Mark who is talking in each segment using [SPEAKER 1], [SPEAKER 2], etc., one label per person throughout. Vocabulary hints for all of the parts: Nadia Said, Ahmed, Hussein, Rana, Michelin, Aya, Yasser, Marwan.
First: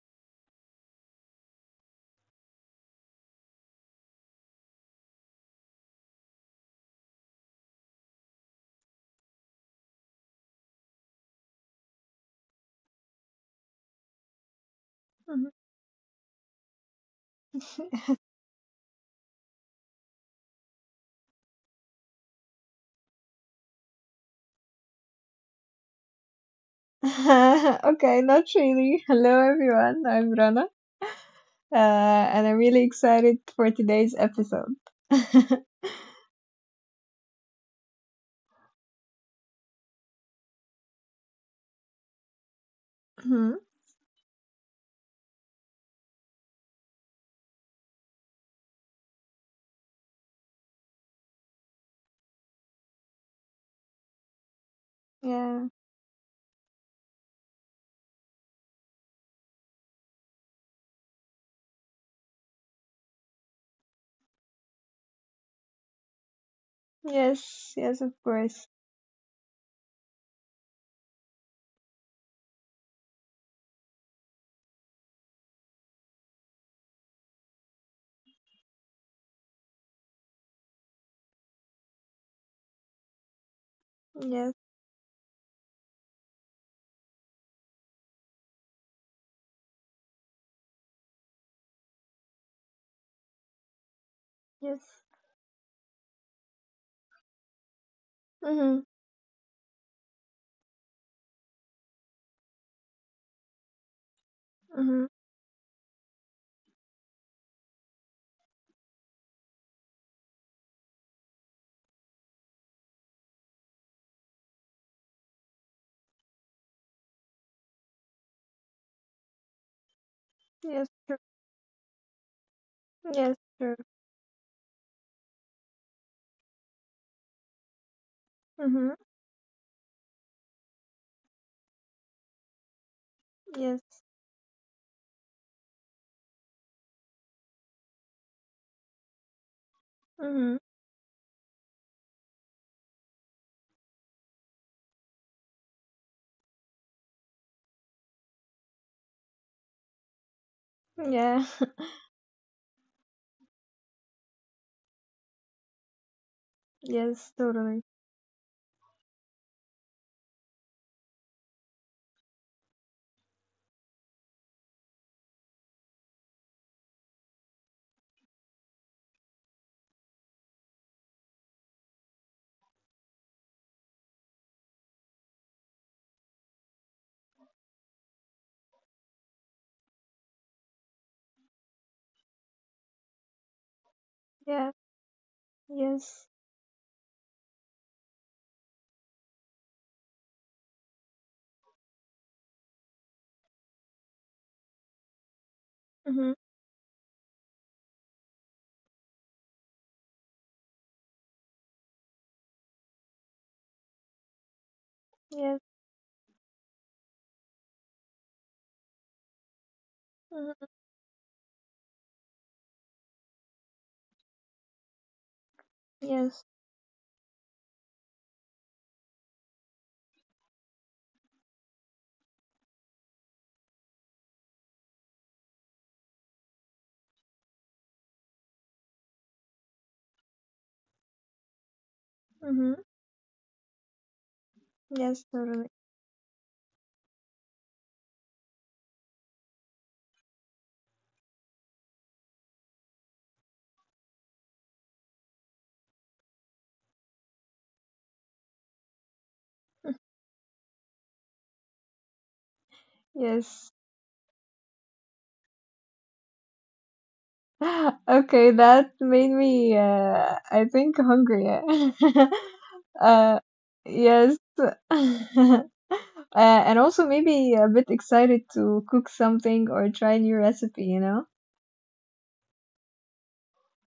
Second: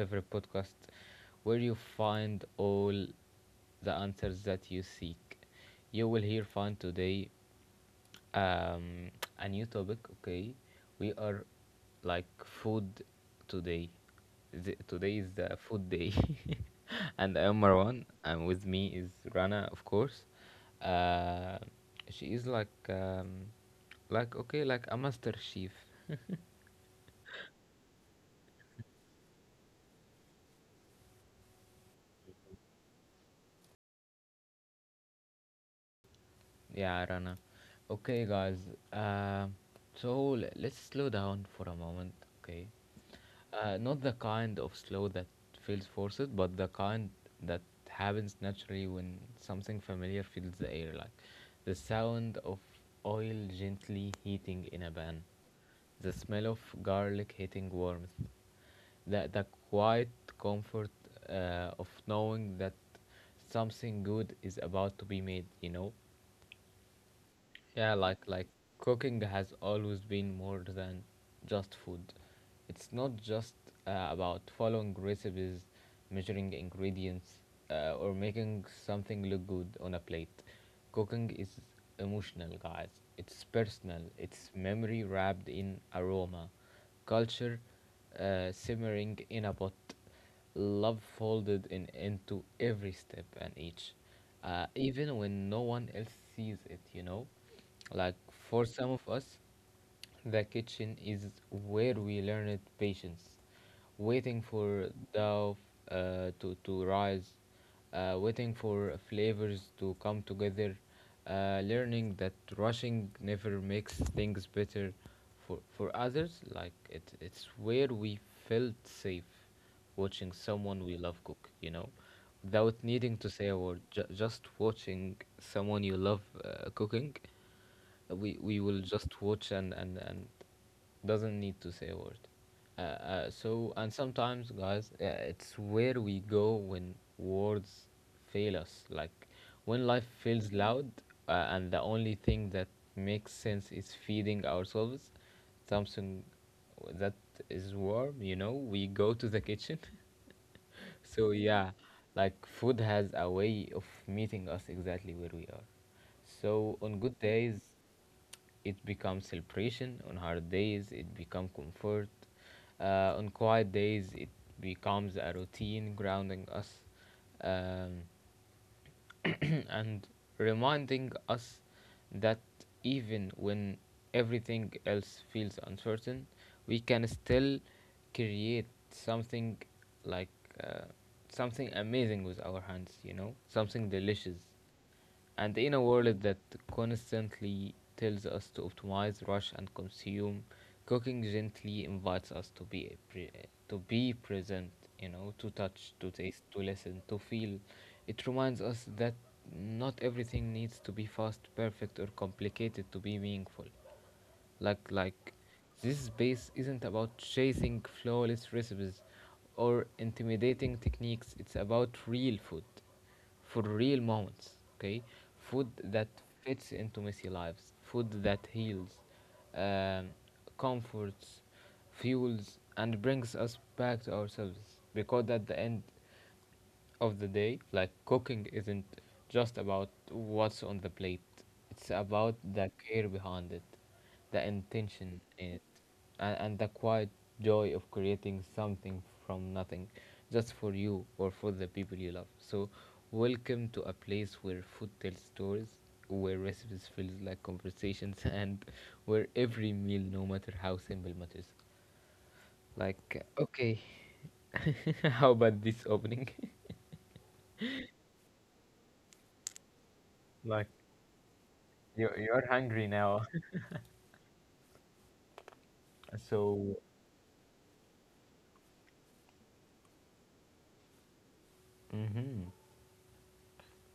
[SPEAKER 1] favorite podcast where you find all the answers that you seek. You will here find today um, a new topic. Okay, we are like food today. Today is
[SPEAKER 2] Mhm.
[SPEAKER 1] the food day, and I am Marwan, and with me is Rana, of course. Uh, she is like okay, like a master chef.
[SPEAKER 2] Okay, not really. Hello, everyone. I'm Rana, and I'm really excited for today's episode.
[SPEAKER 1] Yeah, Rana. Okay, guys. Um so let's slow down for a moment. Okay.
[SPEAKER 2] Mhm.
[SPEAKER 1] Not the kind of slow that feels forced, but the kind that happens naturally when something familiar fills the air, like the sound of oil gently heating in a pan,
[SPEAKER 2] Yeah.
[SPEAKER 1] the smell of garlic hitting warmth, the quiet comfort of knowing that something good is about to be made.
[SPEAKER 2] Yes.
[SPEAKER 1] Yeah,
[SPEAKER 2] Yes. Of
[SPEAKER 1] like
[SPEAKER 2] course.
[SPEAKER 1] cooking has always been more than just food. It's not just about following recipes, measuring ingredients, or making something look good on a plate. Cooking is emotional, guys. It's personal.
[SPEAKER 2] Yes.
[SPEAKER 1] It's memory wrapped in aroma, culture simmering in a pot, love folded in into every step and each,
[SPEAKER 2] Yes.
[SPEAKER 1] even when no one else sees it. Like for
[SPEAKER 2] Mhm.
[SPEAKER 1] some of us, the kitchen is where we learned patience, waiting for
[SPEAKER 2] Mhm.
[SPEAKER 1] dough to rise, waiting for flavors to come together, learning that rushing never makes things better. For others, like it's where we felt safe, watching
[SPEAKER 2] Yes.
[SPEAKER 1] someone we
[SPEAKER 2] True.
[SPEAKER 1] love cook, you know, without needing to
[SPEAKER 2] Yes.
[SPEAKER 1] say a
[SPEAKER 2] True.
[SPEAKER 1] word, just watching someone you love cooking, we will
[SPEAKER 2] Mhm.
[SPEAKER 1] just watch and doesn't need to say a word. So, and
[SPEAKER 2] Yes.
[SPEAKER 1] sometimes, guys, it's where we go when words fail us. Like when life feels
[SPEAKER 2] Mhm.
[SPEAKER 1] loud, and the only thing that makes sense is feeding ourselves something that is warm, you know, we go to the kitchen. So
[SPEAKER 2] Yeah.
[SPEAKER 1] yeah, like food has a way of meeting us exactly where we are. So on good
[SPEAKER 2] Yes.
[SPEAKER 1] days,
[SPEAKER 2] Totally.
[SPEAKER 1] it becomes celebration. On hard days, it becomes comfort. On quiet days, it becomes a routine grounding us. Um, and reminding us that even when everything else feels uncertain, we can still create something like uh, something amazing with our hands, you know, something delicious,
[SPEAKER 2] Yeah.
[SPEAKER 1] and the inner
[SPEAKER 2] Yes.
[SPEAKER 1] world that constantly tells us to optimize, rush, and consume. Cooking gently invites us to to be present, you know, to touch, to
[SPEAKER 2] Mhm.
[SPEAKER 1] taste, to listen, to feel. It reminds us that not everything needs to be fast, perfect, or complicated to be meaningful. Like
[SPEAKER 2] Yes.
[SPEAKER 1] this space isn't about chasing flawless recipes or
[SPEAKER 2] Mhm.
[SPEAKER 1] intimidating techniques. It's about real food for real moments. Okay, food that
[SPEAKER 2] Yes.
[SPEAKER 1] fits into messy lives, food that heals, um, comforts, fuels, and brings us back to ourselves. Because at the end of the day, like cooking isn't just about what's on the plate. It's about the
[SPEAKER 2] Mhm.
[SPEAKER 1] care behind it, the
[SPEAKER 2] Yes.
[SPEAKER 1] intention in it,
[SPEAKER 2] Totally.
[SPEAKER 1] and the quiet joy of creating something from nothing, just for you or for the people you love. So, welcome to a place where food tells stories, where recipes feel like conversations, and where every meal, no matter how simple, matters. Like,
[SPEAKER 2] Yes.
[SPEAKER 1] okay, how about this opening?
[SPEAKER 2] Okay, that made me, I
[SPEAKER 1] Like
[SPEAKER 2] think, hungry.
[SPEAKER 1] You're, you're hungry now.
[SPEAKER 2] Uh, yes. And
[SPEAKER 1] So,
[SPEAKER 2] also maybe a bit excited to cook something or try new recipe, you know?
[SPEAKER 1] hmm,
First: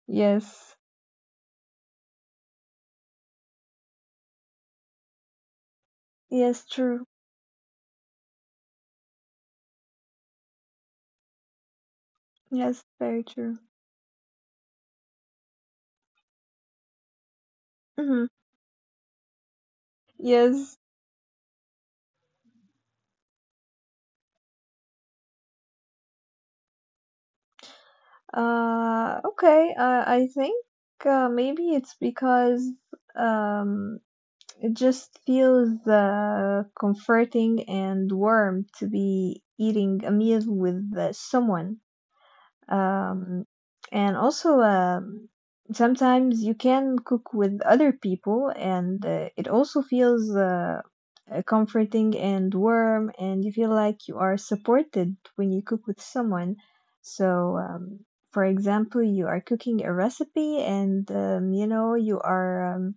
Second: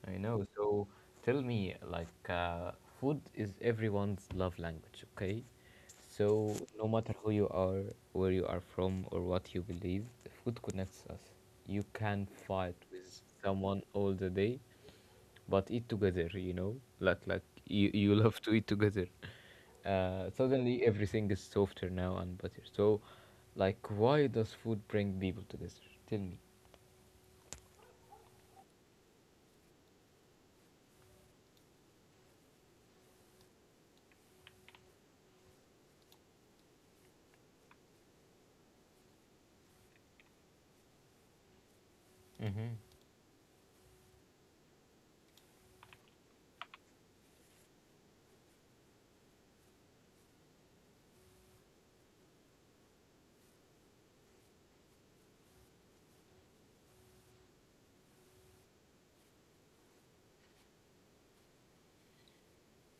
[SPEAKER 1] I know.
[SPEAKER 2] Yes.
[SPEAKER 1] So, tell me, like, food is everyone's love language, okay? So,
[SPEAKER 2] Yes,
[SPEAKER 1] no
[SPEAKER 2] true.
[SPEAKER 1] matter who you are, where you are from, or what you believe, food connects us. You can fight
[SPEAKER 2] Yes,
[SPEAKER 1] with
[SPEAKER 2] very true.
[SPEAKER 1] someone all the day, but eat together, you know? Like you
[SPEAKER 2] Hmm.
[SPEAKER 1] love to eat together.
[SPEAKER 2] Yes.
[SPEAKER 1] Suddenly, everything is softer now and better. So, like, why does food bring people together? Tell me.
[SPEAKER 2] Okay. I think maybe it's because um It just feels comforting and warm to be eating a meal with someone.
[SPEAKER 1] Mm-hmm.
[SPEAKER 2] Um, and also, sometimes you can cook with other people, and it also feels comforting and warm, and you feel like you are supported when you cook with someone. So, for example, you are cooking a recipe, and you are Um,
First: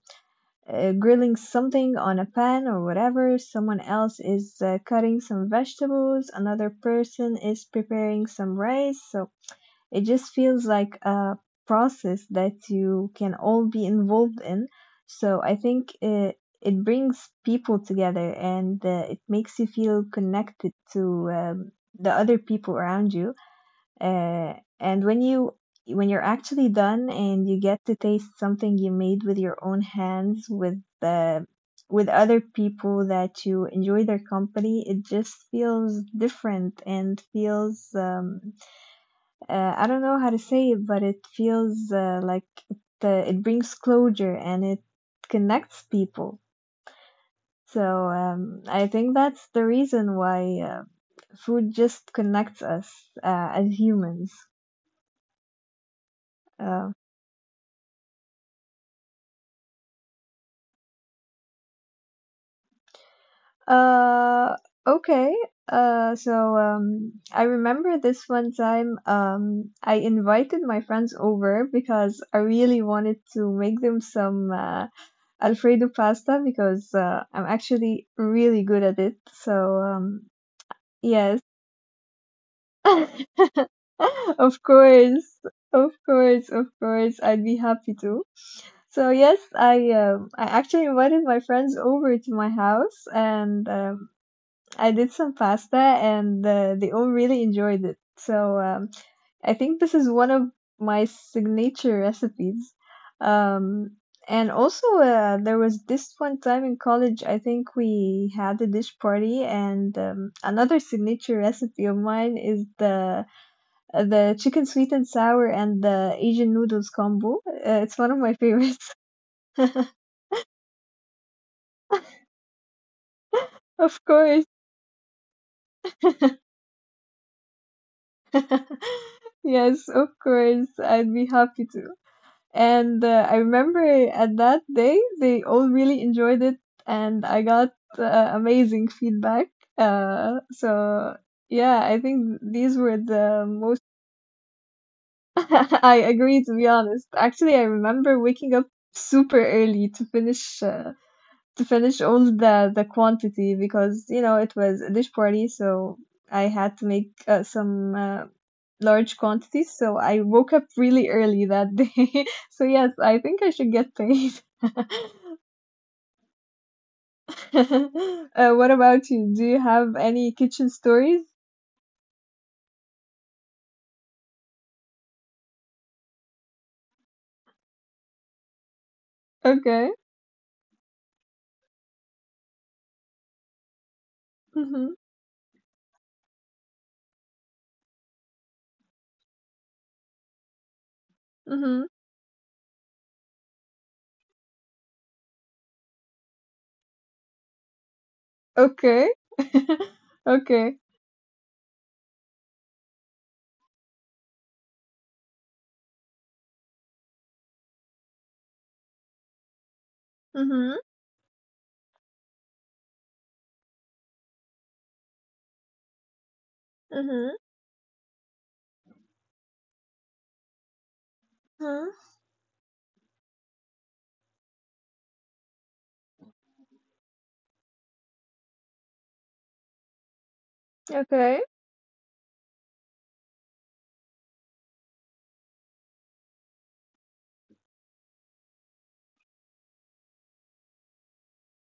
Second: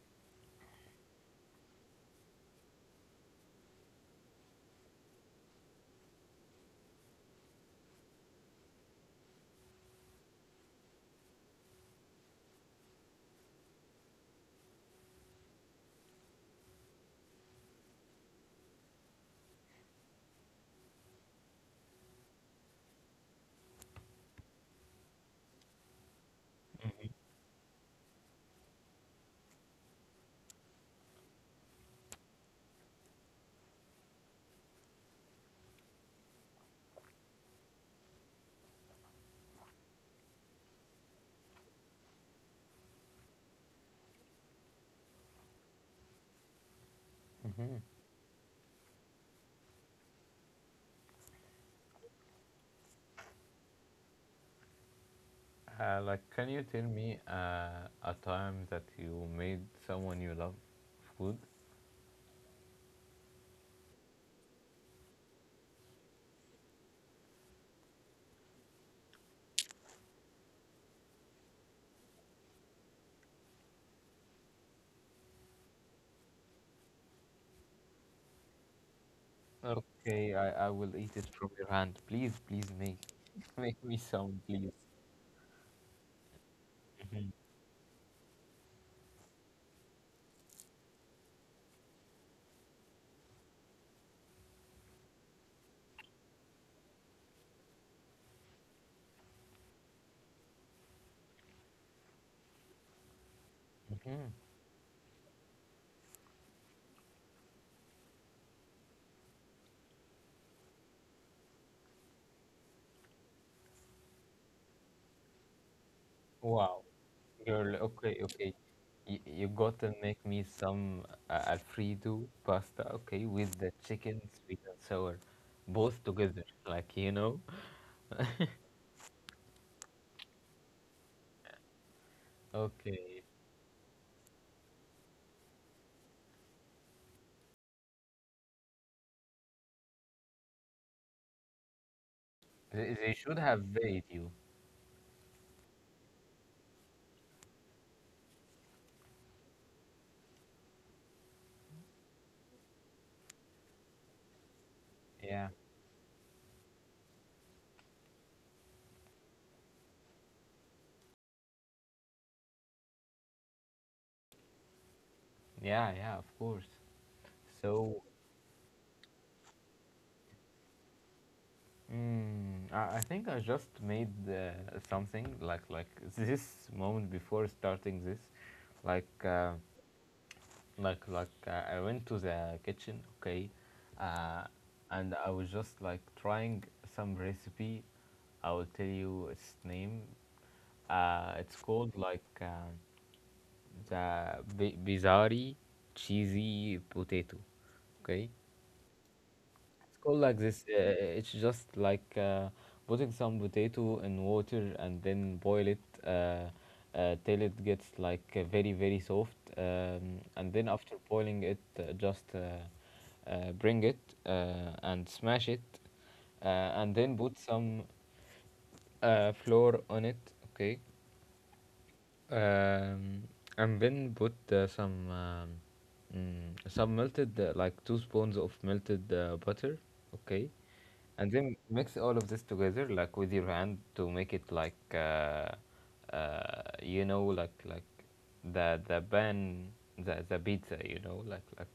[SPEAKER 2] uh, grilling something on a pan or whatever. Someone else is cutting some vegetables. Another person is preparing some rice. So it just feels like a process that you can all be involved in. So I think it brings people together and it makes you feel connected to the other people around you. Uh, and when you when you're actually done and you get to taste something you made with your own hands with the with other people that you enjoy their company, it just feels different and feels I don't know how to say it, but it feels like it, it brings closure and it connects people.
[SPEAKER 1] Mm-hmm.
[SPEAKER 2] So I think that's the reason why food just connects us as humans.
[SPEAKER 1] Like, can you tell
[SPEAKER 2] Um,
[SPEAKER 1] me a time that you made someone you love food?
[SPEAKER 2] Uh, okay. So I remember this one time. I invited my friends over because I really wanted to make them some Alfredo pasta because I'm actually really good at it. So
[SPEAKER 1] Okay, I will eat it
[SPEAKER 2] yes,
[SPEAKER 1] from your hand. Please make make me some,
[SPEAKER 2] of
[SPEAKER 1] please.
[SPEAKER 2] course, of course, of course, I'd be happy to. So yes, I actually invited my friends over to my house, and I did some pasta and they all really enjoyed it. So I think this is one of my signature recipes. Um,
[SPEAKER 1] Mm-hmm.
[SPEAKER 2] and also, there was this one time in college, I think we had a dish party, and another signature recipe of mine is the chicken sweet and sour and the Asian
[SPEAKER 1] Wow,
[SPEAKER 2] noodles combo.
[SPEAKER 1] girl.
[SPEAKER 2] It's one
[SPEAKER 1] Okay,
[SPEAKER 2] of my
[SPEAKER 1] okay.
[SPEAKER 2] favorites.
[SPEAKER 1] You gotta make me some Alfredo pasta, okay, with the
[SPEAKER 2] Of
[SPEAKER 1] chicken,
[SPEAKER 2] course.
[SPEAKER 1] sweet and sour, both together, like you know.
[SPEAKER 2] Yes, of course. I'd be happy to. And
[SPEAKER 1] Okay,
[SPEAKER 2] I remember at that day, they all really enjoyed it, and I got amazing feedback. So yeah, I think these were
[SPEAKER 1] they should
[SPEAKER 2] the
[SPEAKER 1] have
[SPEAKER 2] most.
[SPEAKER 1] paid you.
[SPEAKER 2] I agree, to be honest. Actually, I remember waking up super early to finish all the quantity because you know it was a dish
[SPEAKER 1] Yeah,
[SPEAKER 2] party, so I had to make some large quantities, so I woke up really early that day. So yes, I think I should get paid.
[SPEAKER 1] yeah, yeah. Of course. So
[SPEAKER 2] What about you? Do you have any kitchen stories?
[SPEAKER 1] mm, I think I just made something like this moment before starting this, like
[SPEAKER 2] Okay.
[SPEAKER 1] like I went to the kitchen, okay, uh,
[SPEAKER 2] Mm-hmm.
[SPEAKER 1] and I was just like trying some recipe. I will tell you its name. It's
[SPEAKER 2] Mm-hmm.
[SPEAKER 1] called like the bizarre cheesy potato, okay.
[SPEAKER 2] Okay.
[SPEAKER 1] It's called like this.
[SPEAKER 2] Okay.
[SPEAKER 1] It's just like putting some potato in water and then boil it uh, till it gets like very soft. And then
[SPEAKER 2] Mm-hmm.
[SPEAKER 1] after boiling it, just bring it and smash it, uh, and then put
[SPEAKER 2] Mm-hmm.
[SPEAKER 1] some flour on it. Okay,
[SPEAKER 2] Mm-hmm.
[SPEAKER 1] um, and then put some mm, some melted like two spoons of melted butter, okay, and
[SPEAKER 2] Okay.
[SPEAKER 1] then mix all of this together like with your hand to make it like you know like the pan the pizza, you know, like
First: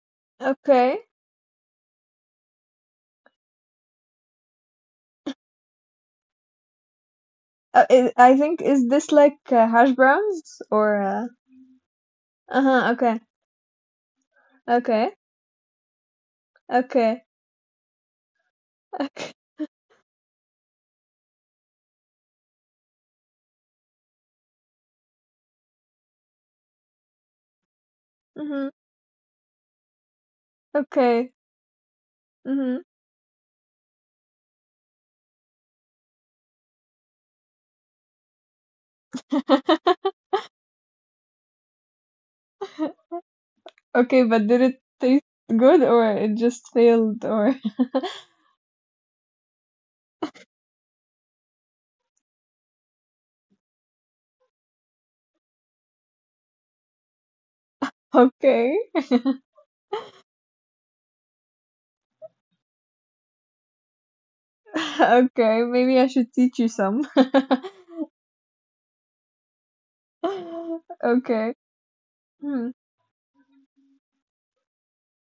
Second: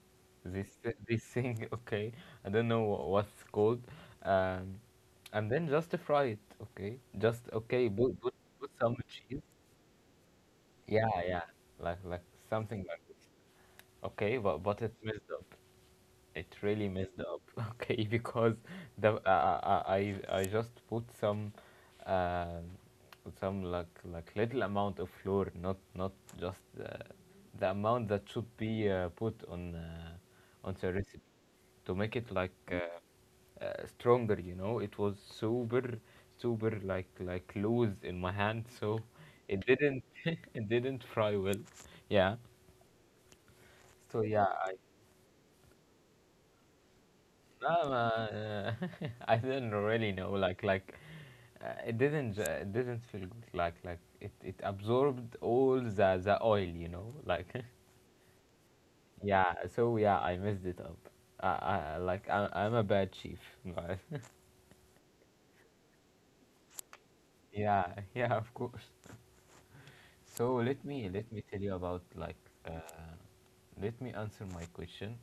[SPEAKER 1] this
[SPEAKER 2] Okay.
[SPEAKER 1] this thing, okay, I don't know what's called, um, and then just fry it, okay, just
[SPEAKER 2] Uh,
[SPEAKER 1] okay,
[SPEAKER 2] i I think,
[SPEAKER 1] put
[SPEAKER 2] is
[SPEAKER 1] some
[SPEAKER 2] this like
[SPEAKER 1] cheese.
[SPEAKER 2] hash browns or
[SPEAKER 1] Yeah, yeah, like something
[SPEAKER 2] uh-huh,
[SPEAKER 1] like
[SPEAKER 2] okay.
[SPEAKER 1] this. Okay, but it's
[SPEAKER 2] Okay.
[SPEAKER 1] messed up. It really messed
[SPEAKER 2] Okay.
[SPEAKER 1] up, okay, because the uh,
[SPEAKER 2] Okay.
[SPEAKER 1] uh, uh, I I just put uh, some like little amount of flour, not just the amount that should
[SPEAKER 2] Mm-hmm.
[SPEAKER 1] be put on the recipe
[SPEAKER 2] Okay.
[SPEAKER 1] to make it like
[SPEAKER 2] Mm-hmm.
[SPEAKER 1] stronger. You know, it was super like loose in my hand, so it didn't it didn't fry well. Yeah,
[SPEAKER 2] Okay,
[SPEAKER 1] so
[SPEAKER 2] but
[SPEAKER 1] yeah,
[SPEAKER 2] did
[SPEAKER 1] I.
[SPEAKER 2] it taste good or it just failed or
[SPEAKER 1] Um, uh, I didn't really know. Like it didn't. It didn't feel good. Like it absorbed all the oil. You know, like
[SPEAKER 2] okay.
[SPEAKER 1] yeah. So yeah, I messed it up. I'm a bad chief, guys.
[SPEAKER 2] Okay, maybe I should teach you some.
[SPEAKER 1] Yeah, yeah, of course. So let me
[SPEAKER 2] Okay.
[SPEAKER 1] tell you about like
[SPEAKER 2] Hmm.
[SPEAKER 1] uh, let me answer my question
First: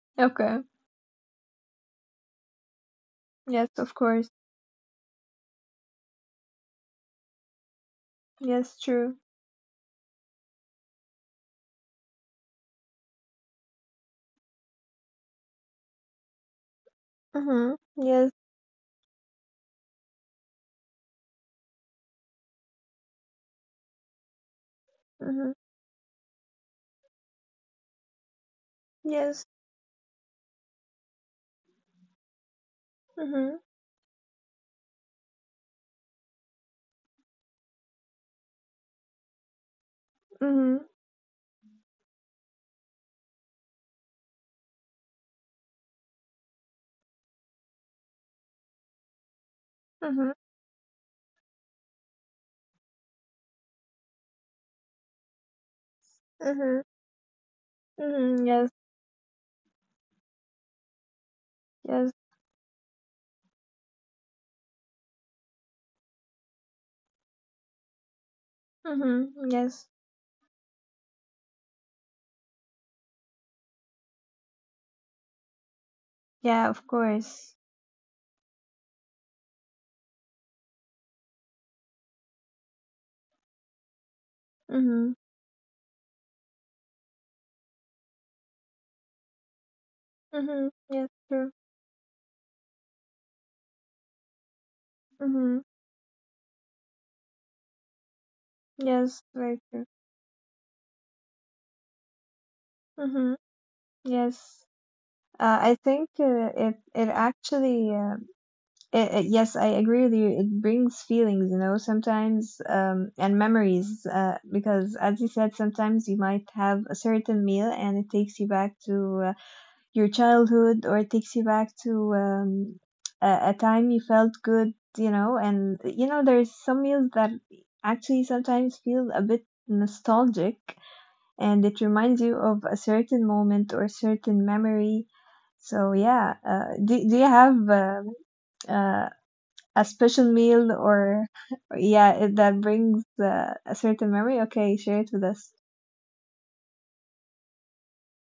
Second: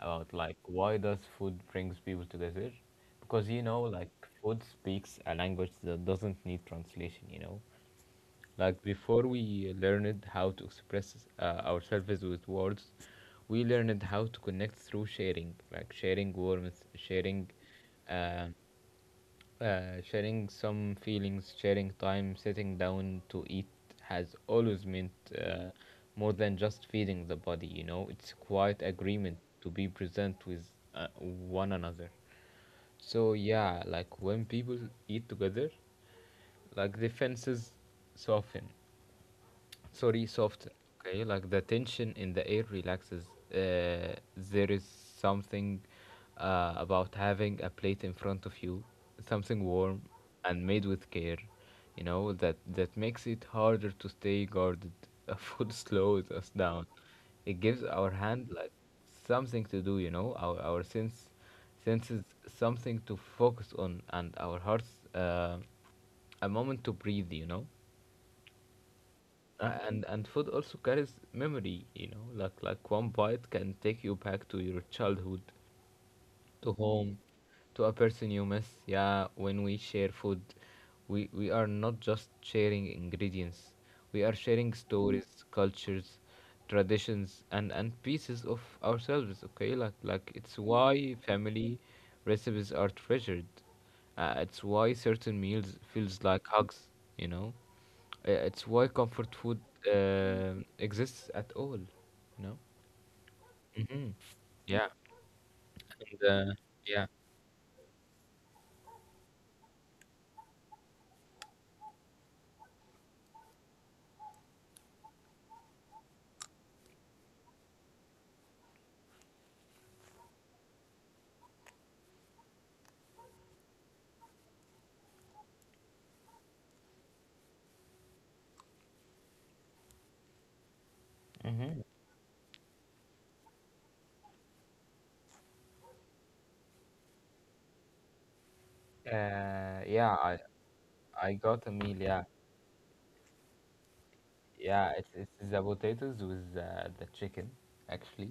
[SPEAKER 1] about like
[SPEAKER 2] Okay.
[SPEAKER 1] why does food brings people together? Because you
[SPEAKER 2] Yes,
[SPEAKER 1] know
[SPEAKER 2] of
[SPEAKER 1] like
[SPEAKER 2] course.
[SPEAKER 1] food speaks a language that doesn't need translation. You know,
[SPEAKER 2] Yes,
[SPEAKER 1] like
[SPEAKER 2] true.
[SPEAKER 1] before we learned how to express ourselves with words, we learned how to connect through sharing, like sharing warmth, sharing.
[SPEAKER 2] Mm-hmm. Yes.
[SPEAKER 1] Um, sharing some feelings, sharing time, sitting down to eat has always meant
[SPEAKER 2] Mm-hmm.
[SPEAKER 1] uh, more than just feeding the body, you know, it's quite agreement
[SPEAKER 2] Yes.
[SPEAKER 1] to be present with one another. So,
[SPEAKER 2] Mm-hmm.
[SPEAKER 1] yeah, like when people eat together, like the fences soften, sorry, soften,
[SPEAKER 2] Mm-hmm.
[SPEAKER 1] okay, like the tension in the air relaxes. Uh, there is something about having a plate in front of you, something warm
[SPEAKER 2] Mm-hmm.
[SPEAKER 1] and made with care, you know, that makes it harder to stay guarded. Food slows us
[SPEAKER 2] Mm-hmm.
[SPEAKER 1] down. It gives our
[SPEAKER 2] Mm-hmm.
[SPEAKER 1] hand
[SPEAKER 2] Yes.
[SPEAKER 1] like something to do, you know, our our
[SPEAKER 2] Yes.
[SPEAKER 1] senses something to focus on, and our hearts uh, a moment to breathe, you know.
[SPEAKER 2] Mm-hmm.
[SPEAKER 1] uh,
[SPEAKER 2] Yes.
[SPEAKER 1] and and food also carries memory, you know, like one bite can take you back to your childhood,
[SPEAKER 2] Yeah,
[SPEAKER 1] to
[SPEAKER 2] of
[SPEAKER 1] home,
[SPEAKER 2] course.
[SPEAKER 1] to a person you miss. Yeah, when we share food, we are not just sharing ingredients, we are sharing
[SPEAKER 2] Mm-hmm.
[SPEAKER 1] stories, cultures, traditions, and pieces of ourselves. Okay, like it's
[SPEAKER 2] Mm-hmm. Yes,
[SPEAKER 1] why
[SPEAKER 2] true.
[SPEAKER 1] family recipes are treasured. It's why certain
[SPEAKER 2] Mm-hmm.
[SPEAKER 1] meals feels like hugs, you know. It's why
[SPEAKER 2] Yes,
[SPEAKER 1] comfort food
[SPEAKER 2] very true.
[SPEAKER 1] exists at all, you know.
[SPEAKER 2] Mm-hmm.
[SPEAKER 1] Hmm.
[SPEAKER 2] Yes.
[SPEAKER 1] Yeah,
[SPEAKER 2] I think
[SPEAKER 1] and
[SPEAKER 2] it
[SPEAKER 1] yeah.
[SPEAKER 2] it actually it, it, yes, I agree with you, it brings feelings, you know, sometimes, and memories, because as you said, sometimes you might have a certain meal and it takes you back to your childhood, or it takes you back to a time you felt good, you know, and you know there's some meals that actually sometimes feel a bit nostalgic, and
[SPEAKER 1] Mm-hmm.
[SPEAKER 2] it reminds you of a certain moment or certain memory. So yeah, do you have uh, a
[SPEAKER 1] Yeah,
[SPEAKER 2] special
[SPEAKER 1] I
[SPEAKER 2] meal
[SPEAKER 1] I
[SPEAKER 2] or
[SPEAKER 1] got a meal.
[SPEAKER 2] yeah,
[SPEAKER 1] Yeah,
[SPEAKER 2] that brings a certain memory? Okay,
[SPEAKER 1] yeah.
[SPEAKER 2] share
[SPEAKER 1] It's
[SPEAKER 2] it with
[SPEAKER 1] it's
[SPEAKER 2] us.
[SPEAKER 1] the potatoes with the chicken, actually,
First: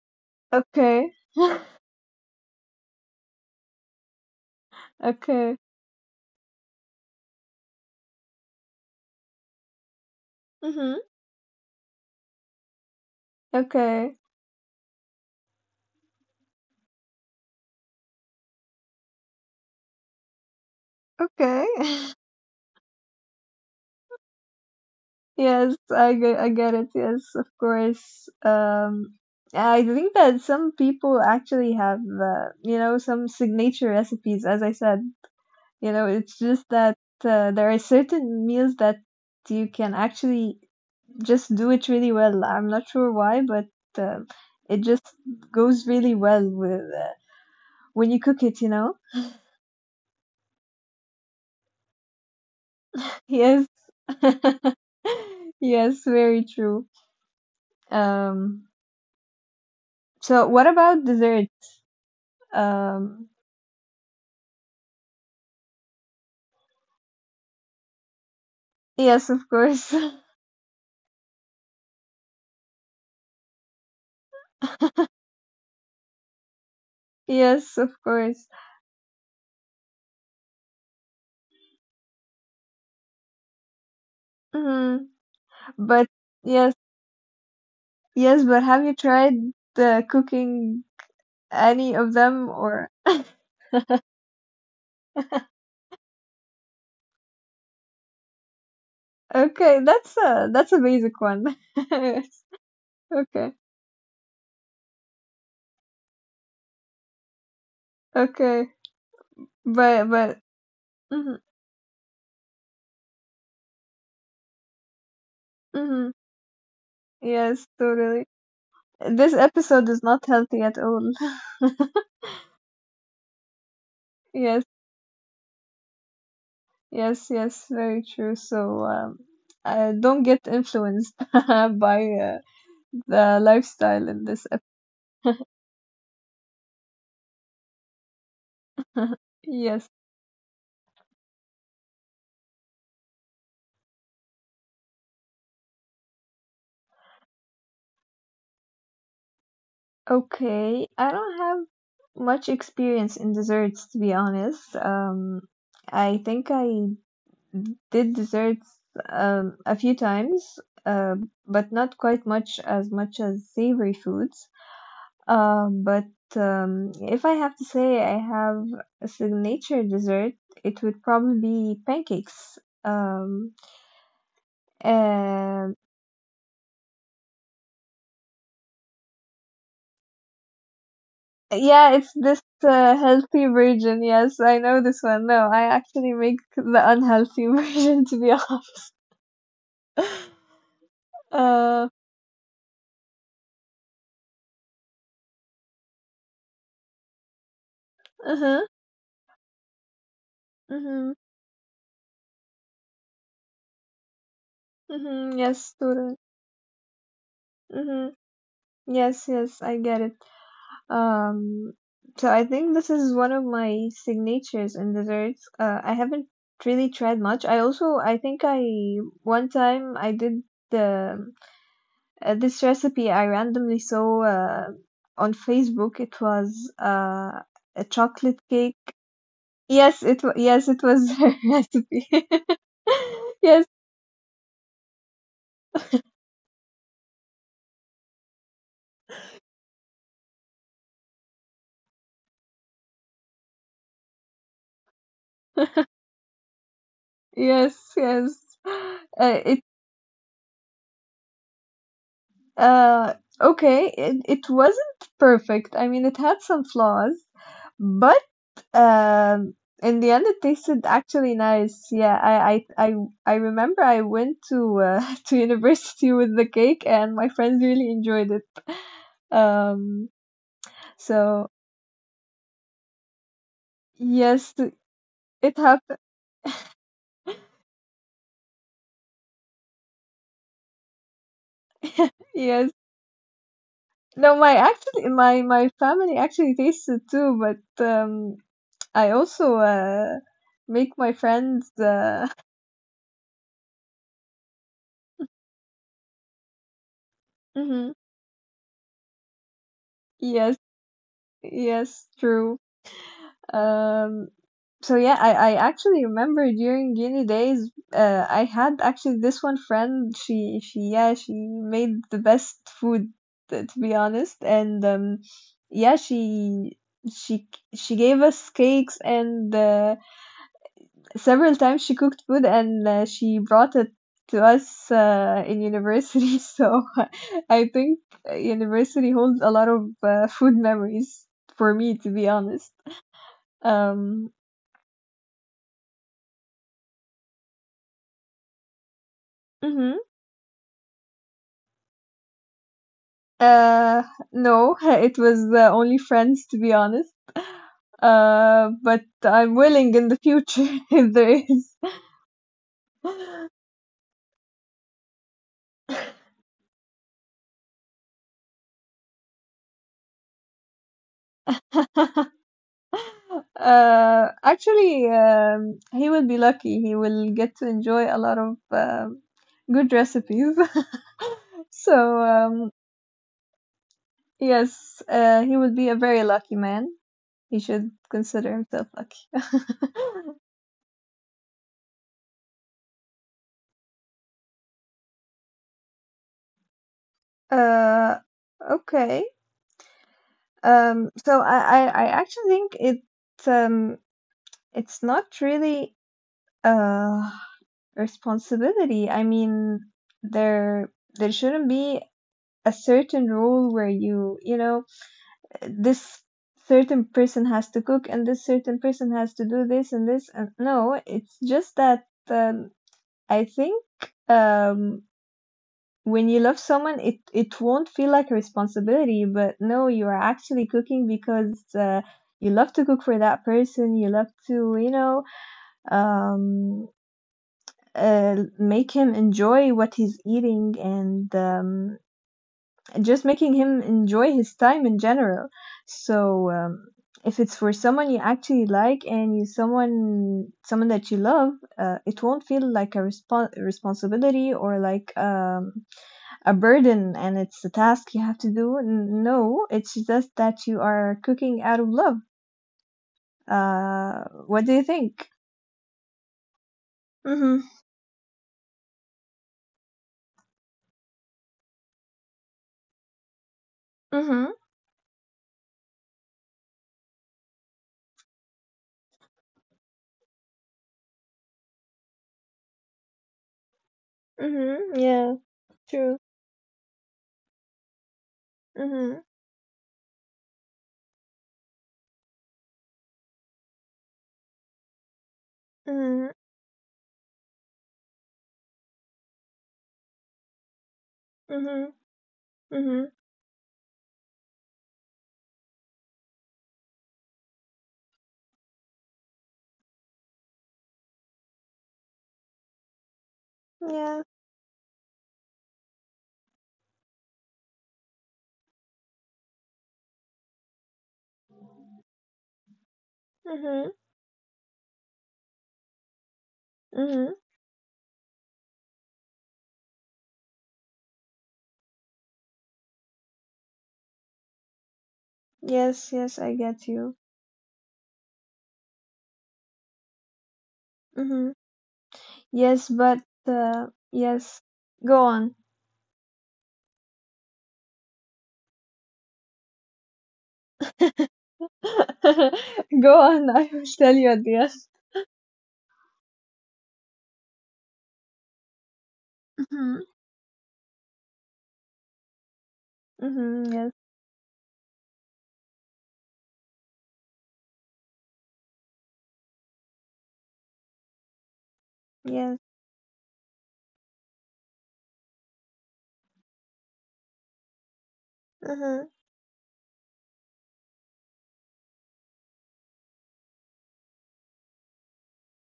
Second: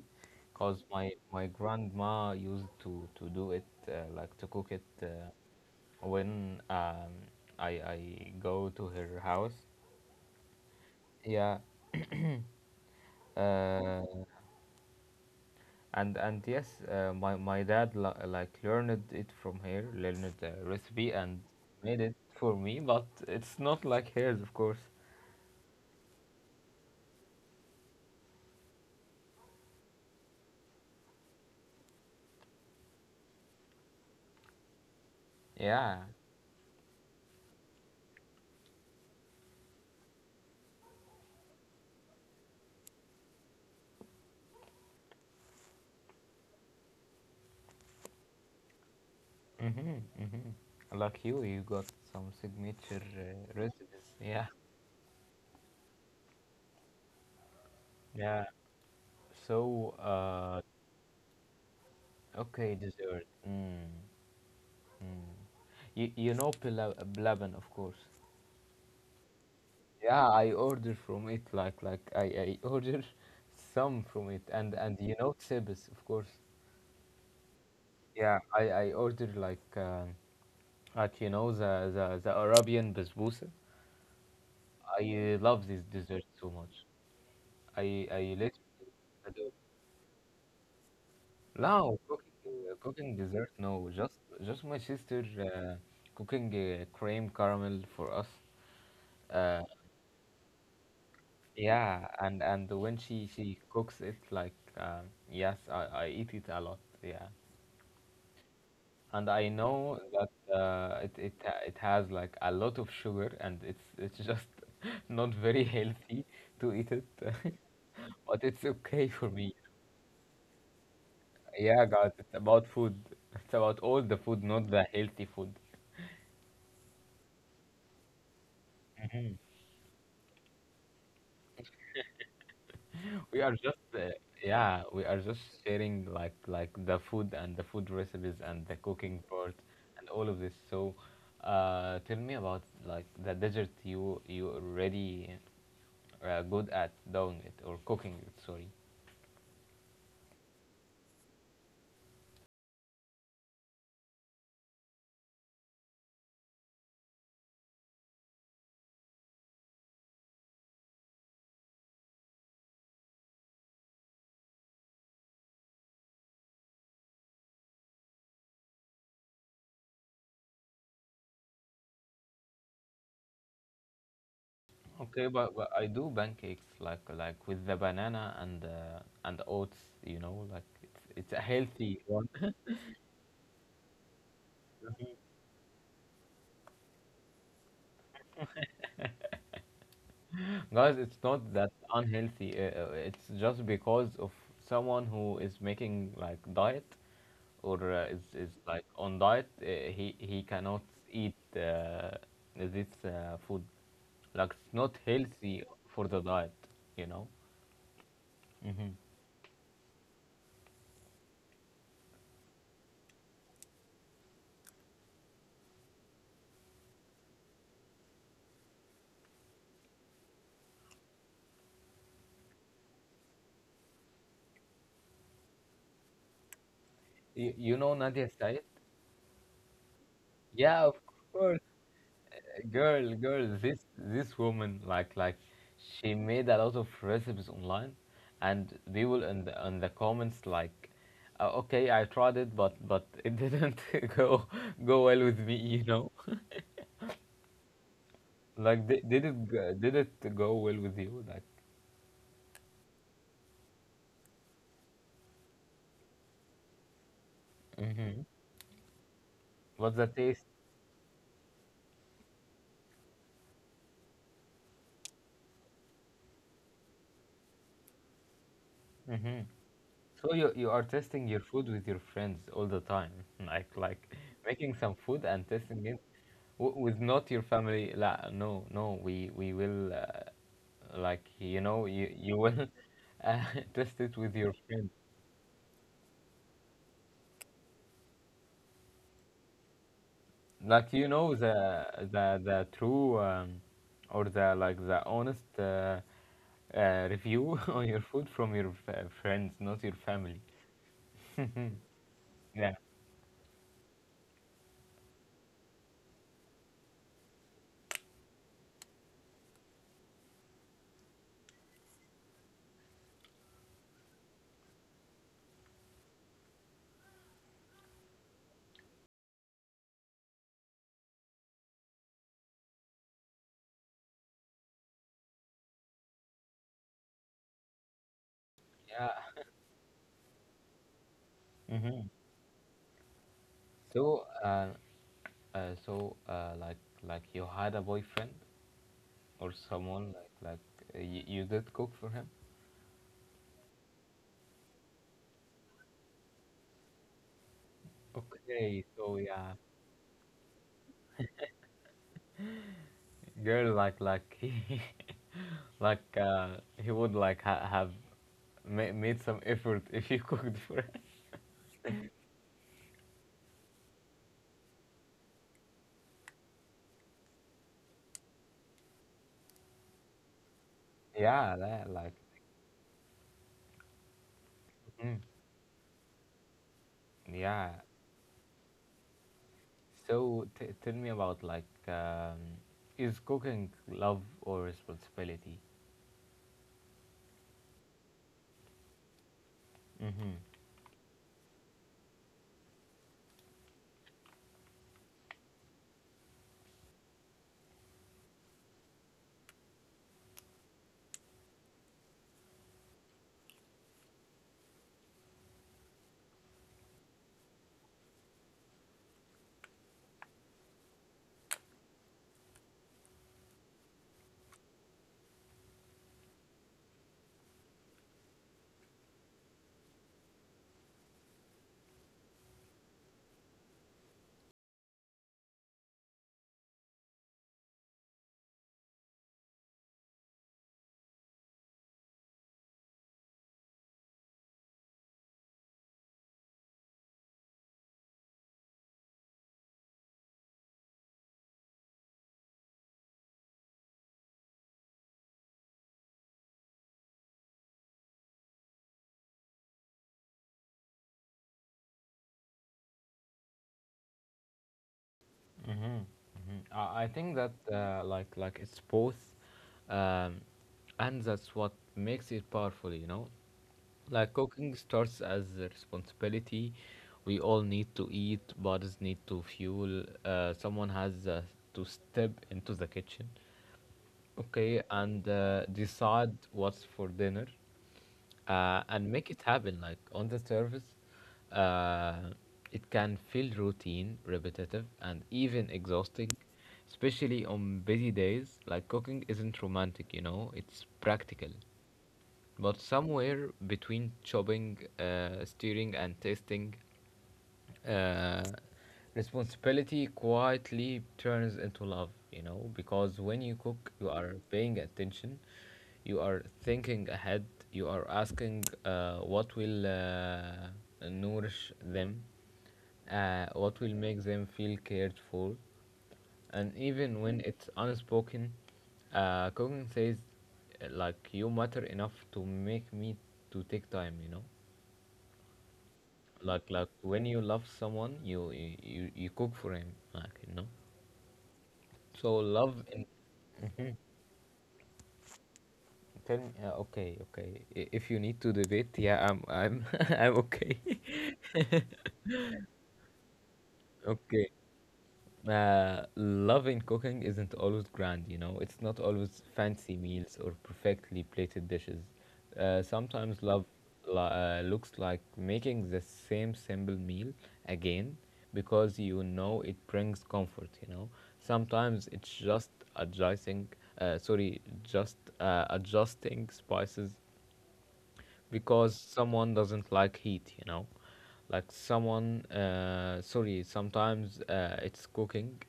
[SPEAKER 1] cause my
[SPEAKER 2] Okay.
[SPEAKER 1] my grandma used to do it like to cook it
[SPEAKER 2] Okay.
[SPEAKER 1] when I I go to her house.
[SPEAKER 2] Mhm.
[SPEAKER 1] Yeah. Uh,
[SPEAKER 2] Okay.
[SPEAKER 1] and yes, my dad like learned it from her, learned the recipe and
[SPEAKER 2] Okay.
[SPEAKER 1] made it for me. But it's not like hers, of course.
[SPEAKER 2] Yes, I get it. Yes, of course. I think that some people actually have, some signature recipes, as I said. You
[SPEAKER 1] Yeah.
[SPEAKER 2] know, it's just that there are certain meals that you can actually just do it really well. I'm not sure why, but uh, it just goes really well with when you cook it, you know?
[SPEAKER 1] Mm-hmm, mm-hmm. Like you got some signature
[SPEAKER 2] Yes.
[SPEAKER 1] recipes. Yeah,
[SPEAKER 2] Yes, very true.
[SPEAKER 1] yeah.
[SPEAKER 2] Um,
[SPEAKER 1] So,
[SPEAKER 2] so what about dessert?
[SPEAKER 1] okay, dessert.
[SPEAKER 2] Um,
[SPEAKER 1] Mm, mm. You know pila- blaben, of course.
[SPEAKER 2] yes, of course.
[SPEAKER 1] Yeah, I order from it. Like I order some from it, and you know sebes, of course.
[SPEAKER 2] Yes, of
[SPEAKER 1] Yeah,
[SPEAKER 2] course.
[SPEAKER 1] I ordered like you know the Arabian basbousa.
[SPEAKER 2] Mhm.
[SPEAKER 1] I love this
[SPEAKER 2] But
[SPEAKER 1] dessert so
[SPEAKER 2] yes,
[SPEAKER 1] much. I
[SPEAKER 2] yes, but have
[SPEAKER 1] literally
[SPEAKER 2] you tried
[SPEAKER 1] adore.
[SPEAKER 2] the cooking any
[SPEAKER 1] No,
[SPEAKER 2] of them
[SPEAKER 1] cooking,
[SPEAKER 2] or.
[SPEAKER 1] cooking dessert, no. Just my sister cooking cream caramel for us. Uh,
[SPEAKER 2] Okay, that's a basic one.
[SPEAKER 1] yeah,
[SPEAKER 2] Yes.
[SPEAKER 1] and when she
[SPEAKER 2] Okay,
[SPEAKER 1] she cooks it, like, yes, I eat it a lot. Yeah,
[SPEAKER 2] okay,
[SPEAKER 1] and I know
[SPEAKER 2] but
[SPEAKER 1] that it
[SPEAKER 2] mhm,
[SPEAKER 1] it has like a lot of sugar, and it's just not very
[SPEAKER 2] mhm,
[SPEAKER 1] healthy to eat it,
[SPEAKER 2] yes, totally.
[SPEAKER 1] but it's okay for
[SPEAKER 2] This
[SPEAKER 1] me.
[SPEAKER 2] episode is not healthy at all.
[SPEAKER 1] Yeah, guys, it's about food. It's about all the food,
[SPEAKER 2] Yes,
[SPEAKER 1] not the healthy food.
[SPEAKER 2] yes, yes, very true. So
[SPEAKER 1] Hmm.
[SPEAKER 2] don't get influenced by the
[SPEAKER 1] We are just
[SPEAKER 2] lifestyle in this
[SPEAKER 1] yeah, we are just sharing like the food and the food recipes and the
[SPEAKER 2] episode.
[SPEAKER 1] cooking part
[SPEAKER 2] Yes.
[SPEAKER 1] and all of this. So, tell me about like the dessert you already good at doing it or cooking it. Sorry.
[SPEAKER 2] Okay, I don't have much experience in desserts, to be honest. I think I did desserts a few times, uh, but not quite much, as much as savory foods. But if I have to say I have a signature dessert, it would probably be pancakes. Um,
[SPEAKER 1] Okay, but
[SPEAKER 2] and
[SPEAKER 1] I do pancakes like with the banana and and oats. You know, like it's a
[SPEAKER 2] yeah,
[SPEAKER 1] healthy
[SPEAKER 2] it's
[SPEAKER 1] one,
[SPEAKER 2] this healthy version. Yes, I know this one. No, I actually make the unhealthy version, to be honest.
[SPEAKER 1] guys. It's not that
[SPEAKER 2] Uh,
[SPEAKER 1] unhealthy. It's just because of someone who is making like diet or is
[SPEAKER 2] uh-huh,
[SPEAKER 1] like on diet, he cannot
[SPEAKER 2] mm-hmm,
[SPEAKER 1] eat this food. Like it's not
[SPEAKER 2] mm-hmm,
[SPEAKER 1] healthy
[SPEAKER 2] yes,
[SPEAKER 1] for
[SPEAKER 2] totally.
[SPEAKER 1] the diet, you know.
[SPEAKER 2] Mhm.
[SPEAKER 1] hmm
[SPEAKER 2] Yes, yes, I get it. Um, so I think this is one of my signatures in desserts. I haven't really tried much. I also, I think I one time I did the this recipe I randomly saw on Facebook. It was
[SPEAKER 1] You, you
[SPEAKER 2] a
[SPEAKER 1] know Nadia
[SPEAKER 2] chocolate
[SPEAKER 1] Said?
[SPEAKER 2] cake. Yes, it
[SPEAKER 1] Yeah, of
[SPEAKER 2] was a
[SPEAKER 1] course,
[SPEAKER 2] recipe.
[SPEAKER 1] girl.
[SPEAKER 2] Yes,
[SPEAKER 1] This woman, she made a lot of recipes online, and people in the comments like, okay, I tried it, but it didn't go go well with me, you know.
[SPEAKER 2] yes, yes.
[SPEAKER 1] Like, did
[SPEAKER 2] Uh,
[SPEAKER 1] did it go well with you? Like,
[SPEAKER 2] Uh, okay, it wasn't perfect. I mean, it had some flaws, but
[SPEAKER 1] Mm-hmm.
[SPEAKER 2] um,
[SPEAKER 1] What's
[SPEAKER 2] in
[SPEAKER 1] the
[SPEAKER 2] the end, it
[SPEAKER 1] taste?
[SPEAKER 2] tasted actually nice. Yeah, I remember I went to to university with the cake, and my friends really enjoyed it.
[SPEAKER 1] Mm-hmm.
[SPEAKER 2] Um,
[SPEAKER 1] So you are testing your
[SPEAKER 2] so
[SPEAKER 1] food with your friends all the time, like
[SPEAKER 2] yes,
[SPEAKER 1] making some food and
[SPEAKER 2] it
[SPEAKER 1] testing it
[SPEAKER 2] happened.
[SPEAKER 1] with not your family. La, no, no, we will like you know you will
[SPEAKER 2] Yes,
[SPEAKER 1] uh, test it with
[SPEAKER 2] no,
[SPEAKER 1] your
[SPEAKER 2] my
[SPEAKER 1] friends.
[SPEAKER 2] actually my family actually tasted too, but I also
[SPEAKER 1] Like
[SPEAKER 2] make
[SPEAKER 1] you
[SPEAKER 2] my
[SPEAKER 1] know
[SPEAKER 2] friends
[SPEAKER 1] the
[SPEAKER 2] uh.
[SPEAKER 1] the true or the like the honest review on
[SPEAKER 2] Mhm.
[SPEAKER 1] your food from your friends, not your family.
[SPEAKER 2] Yes, yes, true.
[SPEAKER 1] Yeah.
[SPEAKER 2] Um, so yeah, I actually remember during uni days, I had actually this one friend. She Yeah, she made the best food, to be honest, and yeah, she she gave us cakes and several times she cooked food and she brought it to us in university. So I think
[SPEAKER 1] Yeah.
[SPEAKER 2] university holds a lot of food memories for me,
[SPEAKER 1] Mm-hmm.
[SPEAKER 2] to be honest.
[SPEAKER 1] So,
[SPEAKER 2] Um,
[SPEAKER 1] uh, so, uh, like, like you had a boyfriend or
[SPEAKER 2] mhm.
[SPEAKER 1] someone like you, you did cook for him.
[SPEAKER 2] Uh, no, it was only friends, to be honest.
[SPEAKER 1] Okay,
[SPEAKER 2] But
[SPEAKER 1] so yeah,
[SPEAKER 2] I'm willing in the future if there is.
[SPEAKER 1] he, like, he would like ha have ma made some effort if you cooked for him.
[SPEAKER 2] Actually, he will be lucky. He will get to enjoy a lot of good recipes.
[SPEAKER 1] Yeah, that, like,
[SPEAKER 2] So, yes,
[SPEAKER 1] mm,
[SPEAKER 2] he will be a very lucky man. He
[SPEAKER 1] yeah.
[SPEAKER 2] should consider himself lucky.
[SPEAKER 1] So, t tell me about like, is cooking love or responsibility?
[SPEAKER 2] Uh, okay.
[SPEAKER 1] Mm-hmm.
[SPEAKER 2] So I actually think it's not really uh responsibility. I mean, there there shouldn't be a certain rule where this certain person has to cook and this certain person has to do this and this, and no, it's just that I think um when you love someone, it won't feel like a responsibility, but no, you are actually cooking because you love to cook for that person, you love to um make him enjoy what he's eating, and just making him enjoy his time in general. So if it's for someone you actually like and you someone someone that you love, it won't feel like a responsibility or like a burden and it's a task you have to do. No, it's just that you are cooking out of love. What do you think?
[SPEAKER 1] Mm-hmm. I think that
[SPEAKER 2] Mhm,
[SPEAKER 1] like it's both, um, and that's what makes it powerful. You know, like
[SPEAKER 2] mhm,
[SPEAKER 1] cooking starts as a responsibility. We all need to eat, bodies need to fuel. Someone has to step into the kitchen, okay,
[SPEAKER 2] mhm.
[SPEAKER 1] and
[SPEAKER 2] Yeah, true.
[SPEAKER 1] decide what's for dinner, and
[SPEAKER 2] Mhm,
[SPEAKER 1] make it happen. Like on the surface, uh, it can feel routine, repetitive, and even exhausting,
[SPEAKER 2] mhm,
[SPEAKER 1] especially on busy days. Like cooking isn't romantic, you know; it's practical.
[SPEAKER 2] mhm,
[SPEAKER 1] But
[SPEAKER 2] mhm.
[SPEAKER 1] somewhere between chopping, steering, and tasting, uh, responsibility quietly turns into love, you know, because when you cook, you
[SPEAKER 2] Yeah,
[SPEAKER 1] are paying attention, you are thinking ahead, you are asking what will nourish them, what will
[SPEAKER 2] mhm,
[SPEAKER 1] make them feel cared for, and even
[SPEAKER 2] mhm.
[SPEAKER 1] when it's unspoken, Kogan says, like you matter enough to make me to take time. You know,
[SPEAKER 2] Yes, yes, I
[SPEAKER 1] like
[SPEAKER 2] get you.
[SPEAKER 1] when you love someone, you cook for him. Like you know,
[SPEAKER 2] Mhm.
[SPEAKER 1] so love
[SPEAKER 2] Yes,
[SPEAKER 1] in
[SPEAKER 2] but uh, yes. Go on.
[SPEAKER 1] tell me. Okay. If you need to debate, yeah, I'm I'm okay.
[SPEAKER 2] Go on. I will tell you at
[SPEAKER 1] okay.
[SPEAKER 2] the end.
[SPEAKER 1] Love in cooking isn't always grand, you know. It's not always fancy
[SPEAKER 2] Mhm,
[SPEAKER 1] meals or perfectly plated dishes. Sometimes love
[SPEAKER 2] mhm. Yes,
[SPEAKER 1] looks like making the same simple meal again because you know it brings comfort, you know. Sometimes it's
[SPEAKER 2] yes.
[SPEAKER 1] just adjusting, sorry, just adjusting spices because
[SPEAKER 2] Mhm,
[SPEAKER 1] someone doesn't like heat you know like someone sorry sometimes it's cooking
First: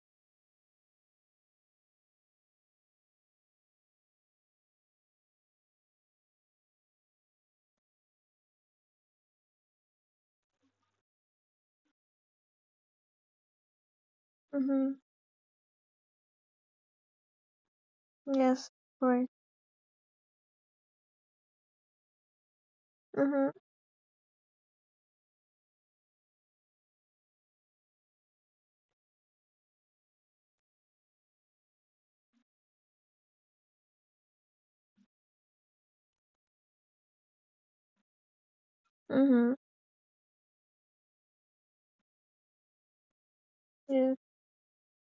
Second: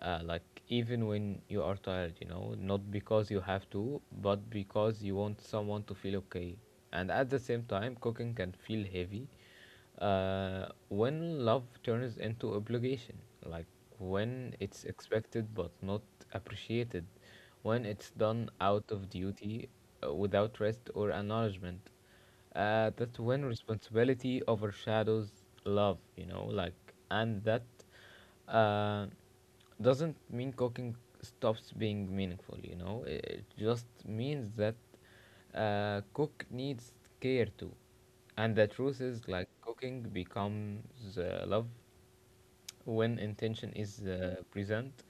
[SPEAKER 1] like even when you are tired you know not because you have to but because you want someone to feel okay, and at the same time cooking can feel heavy when love turns into obligation, like when it's
[SPEAKER 2] mhm.
[SPEAKER 1] expected but not appreciated, when it's done
[SPEAKER 2] Yes,
[SPEAKER 1] out of
[SPEAKER 2] right.
[SPEAKER 1] duty without rest or acknowledgement. That's when
[SPEAKER 2] Mhm.
[SPEAKER 1] responsibility overshadows love, you know, like, and that uh, doesn't mean cooking stops being meaningful, you know, it just means that cook needs care too, and the truth is like
[SPEAKER 2] Mm-hmm.
[SPEAKER 1] cooking becomes love when intention is
[SPEAKER 2] Yes.
[SPEAKER 1] present,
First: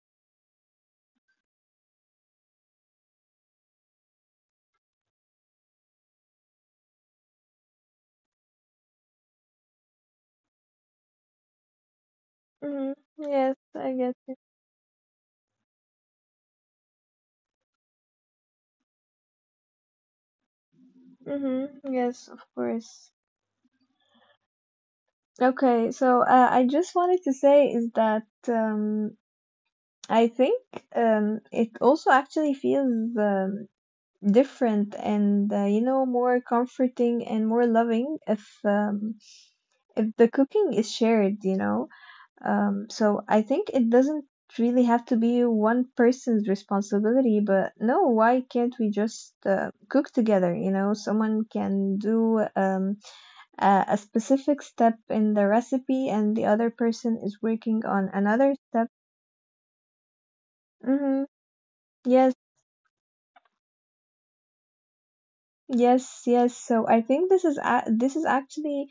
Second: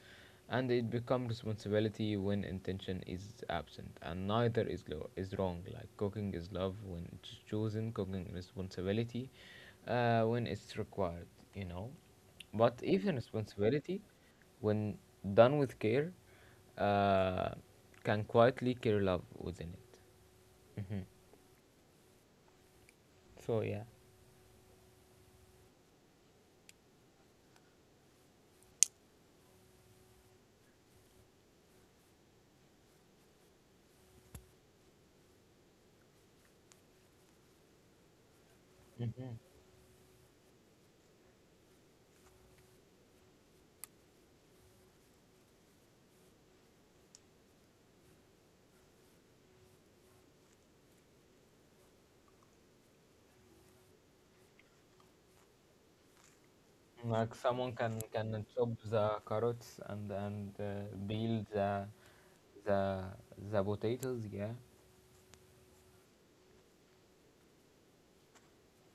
[SPEAKER 1] and it becomes responsibility when intention is absent, and neither is is wrong. Like cooking is love when it's chosen. Cooking is responsibility when it's required, you know, but
[SPEAKER 2] Mm-hmm.
[SPEAKER 1] even
[SPEAKER 2] Yes, I
[SPEAKER 1] responsibility
[SPEAKER 2] get you.
[SPEAKER 1] when done with care uh, can quietly carry love within it. hmm
[SPEAKER 2] Mm-hmm. Yes, of course.
[SPEAKER 1] So yeah.
[SPEAKER 2] Okay, so I just wanted to say is that um, I think it also actually feels different and more comforting and more loving
[SPEAKER 1] hmm
[SPEAKER 2] if the cooking is shared, you know. So I think it doesn't really have to be one person's responsibility, but no, why can't we just cook together? Someone can do a specific step in the recipe, and the other person
[SPEAKER 1] Like
[SPEAKER 2] is
[SPEAKER 1] someone
[SPEAKER 2] working on
[SPEAKER 1] can
[SPEAKER 2] another
[SPEAKER 1] chop
[SPEAKER 2] step.
[SPEAKER 1] the carrots and
[SPEAKER 2] Hmm.
[SPEAKER 1] peel the
[SPEAKER 2] Yes.
[SPEAKER 1] the the potatoes, yeah.
[SPEAKER 2] Yes, yes. So I think this is actually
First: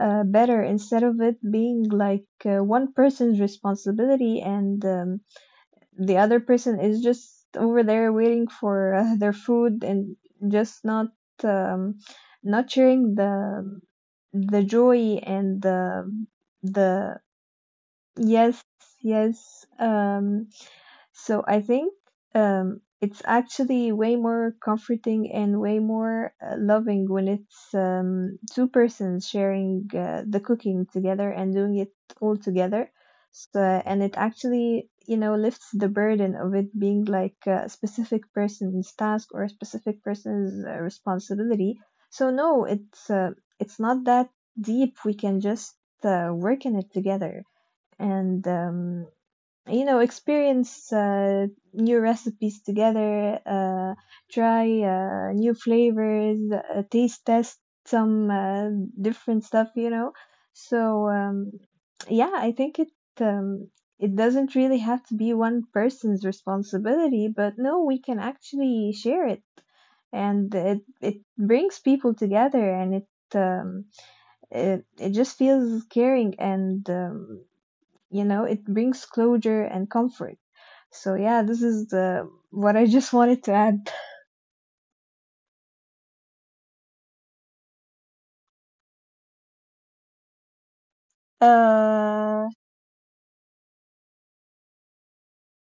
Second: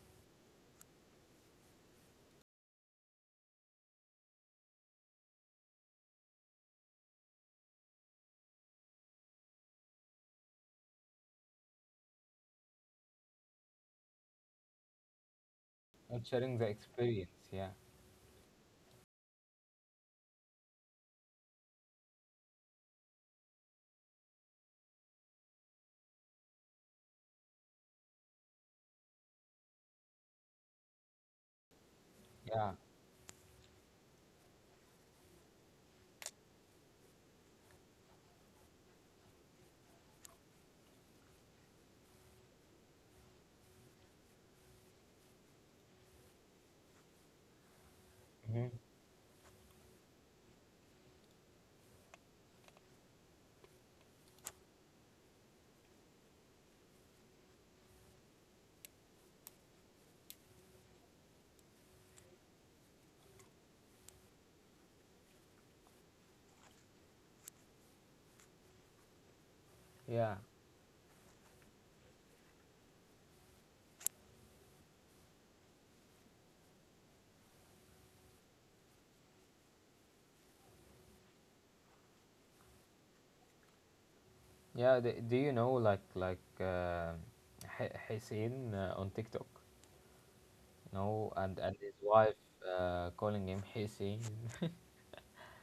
[SPEAKER 2] better, instead of it being like one person's responsibility and the other person is just over there waiting for their food and just um, not sharing the joy and
[SPEAKER 1] Not sharing the
[SPEAKER 2] the
[SPEAKER 1] experience. Yeah.
[SPEAKER 2] Yes, yes. So I think it's actually way more comforting and way more loving when it's two persons sharing the cooking together and doing it all
[SPEAKER 1] Yeah.
[SPEAKER 2] together. So, and it actually, you know, lifts the burden of it being like a specific person's task or a specific person's responsibility. So no, it's not that deep. We can just work in it together and
[SPEAKER 1] hmm
[SPEAKER 2] experience new recipes together, try new flavors, taste test some different stuff, you know. So yeah, I think it um, it doesn't really have to be one person's responsibility, but no, we can actually share it,
[SPEAKER 1] Yeah.
[SPEAKER 2] and it it brings people together, and it um, it, it just feels caring, and you know, it brings closure and comfort. So yeah, this is the what I just wanted to add.
[SPEAKER 1] Yeah. Do you know like Hussein on TikTok? You know, and his wife
[SPEAKER 2] Uh.
[SPEAKER 1] calling him Hussein.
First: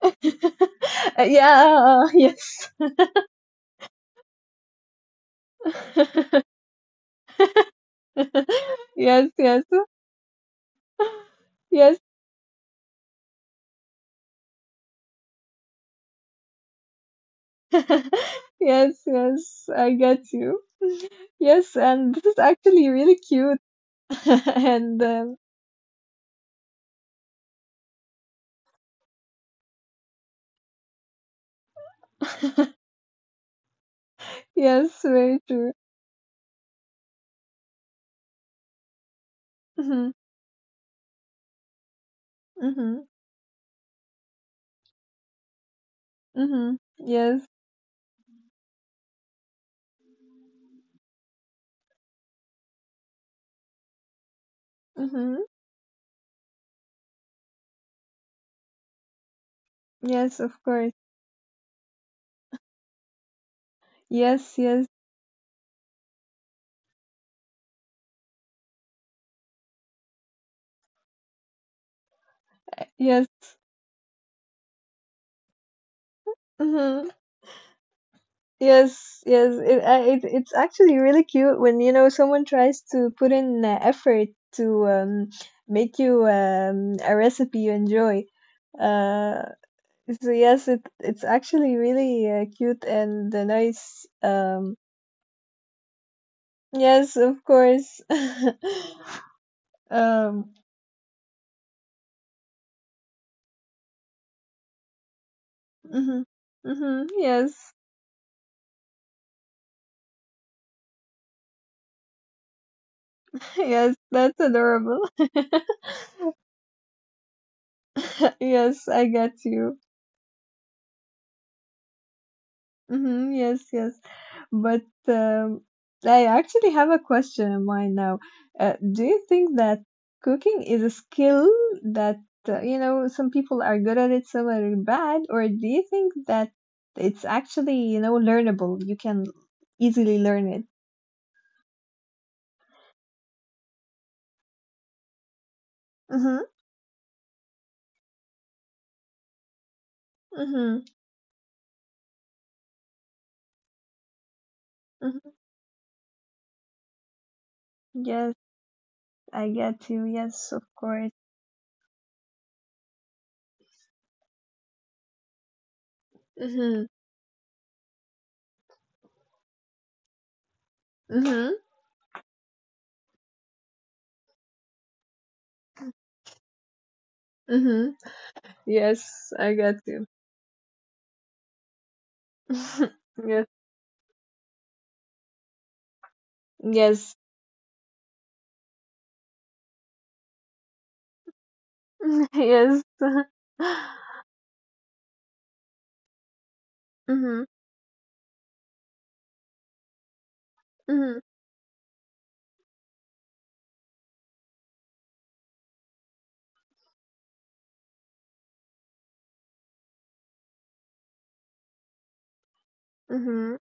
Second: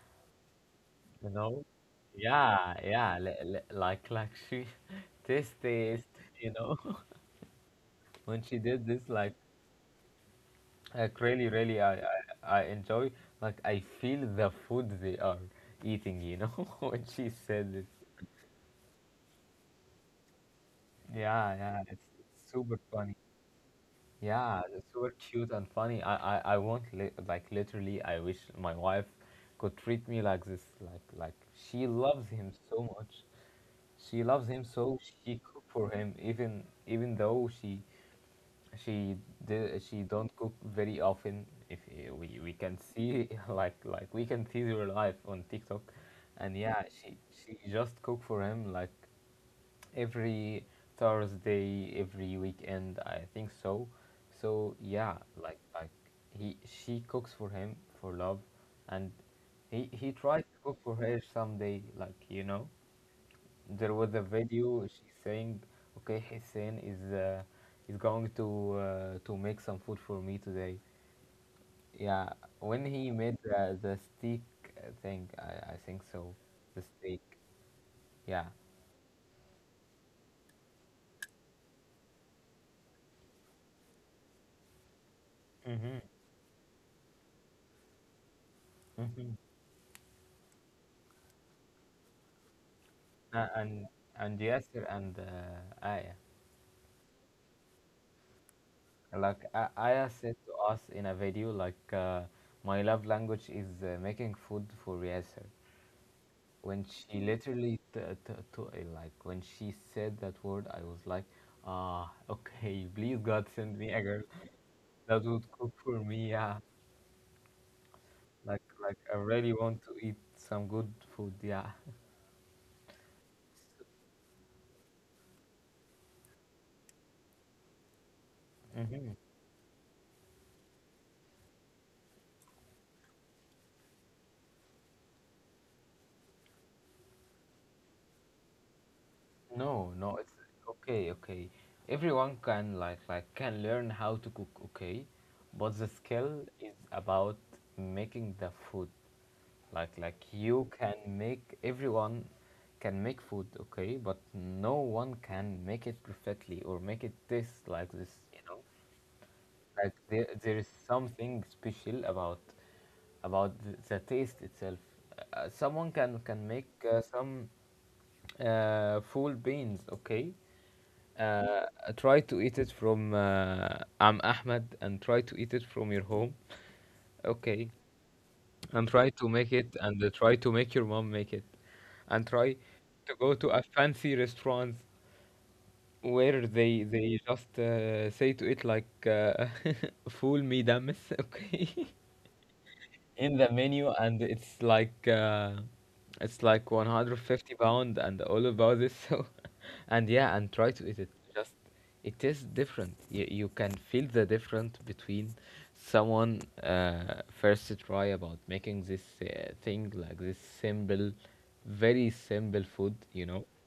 [SPEAKER 1] You know?
[SPEAKER 2] Yeah, yes.
[SPEAKER 1] Yeah. Yeah. Like she this this. You know, when she did this,
[SPEAKER 2] Yes,
[SPEAKER 1] like
[SPEAKER 2] yes,
[SPEAKER 1] like really really
[SPEAKER 2] yes.
[SPEAKER 1] I enjoy. Like I feel the food they are eating. You know, when she said this.
[SPEAKER 2] Yes, yes, I get you.
[SPEAKER 1] Yeah,
[SPEAKER 2] Yes,
[SPEAKER 1] yeah,
[SPEAKER 2] and this is
[SPEAKER 1] it's super
[SPEAKER 2] actually
[SPEAKER 1] funny.
[SPEAKER 2] really cute.
[SPEAKER 1] Yeah, it's
[SPEAKER 2] And
[SPEAKER 1] super cute and funny. I want li like literally, I wish my wife could treat me like this. Like she loves him so much. She loves him so
[SPEAKER 2] yes,
[SPEAKER 1] she
[SPEAKER 2] very
[SPEAKER 1] cook
[SPEAKER 2] true.
[SPEAKER 1] for him even even though she did she
[SPEAKER 2] Mhm,
[SPEAKER 1] don't cook very often. If eh, we can
[SPEAKER 2] mhm,
[SPEAKER 1] see like we can see her life on tiktok, and
[SPEAKER 2] mhm,
[SPEAKER 1] yeah she
[SPEAKER 2] yes,
[SPEAKER 1] she just cook for him like every thursday every weekend I think so. So yeah,
[SPEAKER 2] mhm,
[SPEAKER 1] like he she cooks for him for love, and he tried
[SPEAKER 2] yes,
[SPEAKER 1] to
[SPEAKER 2] of
[SPEAKER 1] cook for
[SPEAKER 2] course,
[SPEAKER 1] her someday, like you know, there was a
[SPEAKER 2] yes,
[SPEAKER 1] video
[SPEAKER 2] yes,
[SPEAKER 1] she saying, "Okay, Hussein is going to make some food for me today." Yeah, when he
[SPEAKER 2] yes,
[SPEAKER 1] made the steak thing, I think so, the
[SPEAKER 2] mhm.
[SPEAKER 1] steak. Yeah.
[SPEAKER 2] Yes, yes, it's actually really cute when you know someone tries to put in effort to
[SPEAKER 1] Mhm.
[SPEAKER 2] make you a recipe you enjoy.
[SPEAKER 1] Mhm.
[SPEAKER 2] Uh, so yes, it it's actually really cute and
[SPEAKER 1] Uh, and
[SPEAKER 2] nice.
[SPEAKER 1] and Yasser and Aya,
[SPEAKER 2] Yes, of course.
[SPEAKER 1] like A Aya said to
[SPEAKER 2] Um,
[SPEAKER 1] us in a video, like my love language is making food for Yasser.
[SPEAKER 2] mhm,
[SPEAKER 1] When
[SPEAKER 2] mhm,
[SPEAKER 1] she
[SPEAKER 2] yes,
[SPEAKER 1] literally t- t- to like when she said that word I was like, ah, okay, please God send me
[SPEAKER 2] yes,
[SPEAKER 1] a girl
[SPEAKER 2] that's adorable.
[SPEAKER 1] that would cook for me, yeah, like
[SPEAKER 2] Yes,
[SPEAKER 1] like
[SPEAKER 2] I
[SPEAKER 1] I
[SPEAKER 2] got
[SPEAKER 1] really
[SPEAKER 2] you.
[SPEAKER 1] want to eat some good food, yeah.
[SPEAKER 2] Hmm, yes, yes. But um, I actually have a question in mind now. Do
[SPEAKER 1] hmm
[SPEAKER 2] you think that cooking is a skill that, you know, some people are good at it, some are bad, or do you think that it's actually, you know, learnable? You can
[SPEAKER 1] No, no,
[SPEAKER 2] easily
[SPEAKER 1] it's
[SPEAKER 2] learn it.
[SPEAKER 1] okay, okay. Everyone can like can learn how to cook, okay? But the skill
[SPEAKER 2] Mm-hmm,
[SPEAKER 1] is about making the food. Like you
[SPEAKER 2] mm-hmm,
[SPEAKER 1] can make everyone can make food, okay? But no one
[SPEAKER 2] mm-hmm.
[SPEAKER 1] can make it perfectly or make it taste like this,
[SPEAKER 2] Yes,
[SPEAKER 1] you know?
[SPEAKER 2] I get
[SPEAKER 1] Like
[SPEAKER 2] you.
[SPEAKER 1] there,
[SPEAKER 2] Yes,
[SPEAKER 1] there
[SPEAKER 2] of
[SPEAKER 1] is
[SPEAKER 2] course.
[SPEAKER 1] something special about the taste itself. Someone can make
[SPEAKER 2] Mm-hmm,
[SPEAKER 1] some full beans, okay?
[SPEAKER 2] mm-hmm,
[SPEAKER 1] Uh, try to eat it from I'm Ahmed, and try to eat it from your home, okay?
[SPEAKER 2] mm-hmm.
[SPEAKER 1] And try to
[SPEAKER 2] Yes,
[SPEAKER 1] make
[SPEAKER 2] I
[SPEAKER 1] it
[SPEAKER 2] get
[SPEAKER 1] and
[SPEAKER 2] you.
[SPEAKER 1] try to make your mom make it, and try to go to
[SPEAKER 2] Yes,
[SPEAKER 1] a fancy restaurant where
[SPEAKER 2] yes,
[SPEAKER 1] they just say to it like fool me damis, okay?
[SPEAKER 2] yes.
[SPEAKER 1] In the menu, and it's like 150
[SPEAKER 2] Mm-hmm,
[SPEAKER 1] pound and all about this, so and yeah and try to eat it,
[SPEAKER 2] mm-hmm.
[SPEAKER 1] just it is different. You can feel the difference between someone first try about making this thing, like this simple very simple food, you know,
[SPEAKER 2] Mhm.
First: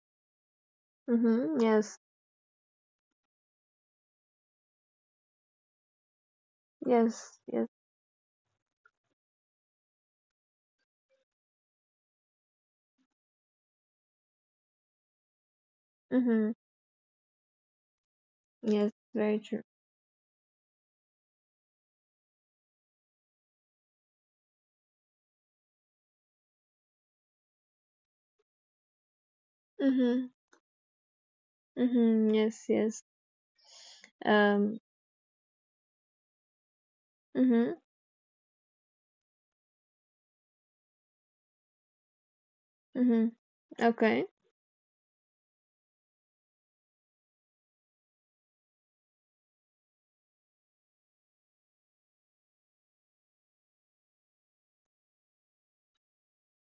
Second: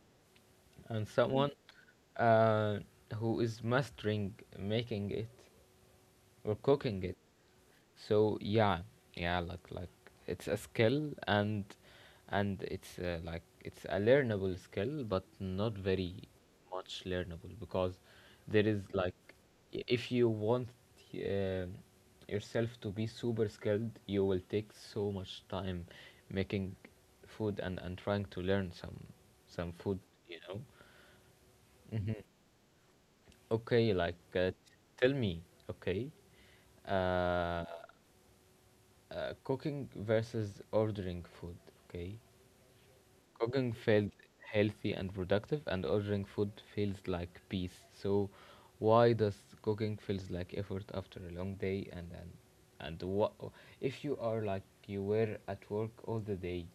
[SPEAKER 1] and someone
[SPEAKER 2] Mhm. Yes.
[SPEAKER 1] uh, who is mastering making it or cooking it.
[SPEAKER 2] Yes. Yes.
[SPEAKER 1] So yeah, yeah, like it's a skill, and it's a learnable skill, but not very
[SPEAKER 2] Mhm.
[SPEAKER 1] much learnable, because there is
[SPEAKER 2] Yes.
[SPEAKER 1] like,
[SPEAKER 2] Very true.
[SPEAKER 1] if you want um yourself to be super skilled, you will take so much time making food and trying to learn some food,
[SPEAKER 2] Mhm.
[SPEAKER 1] you know.
[SPEAKER 2] Mhm. Yes. Yes.
[SPEAKER 1] Okay, like
[SPEAKER 2] Um.
[SPEAKER 1] tell me, okay, uh,
[SPEAKER 2] Mhm.
[SPEAKER 1] cooking versus ordering food, okay.
[SPEAKER 2] Mhm.
[SPEAKER 1] Cooking felt
[SPEAKER 2] Okay.
[SPEAKER 1] healthy and productive, and ordering food feels like peace. So, why does cooking feels like effort after a long day? And what if you are like you were at work all the day?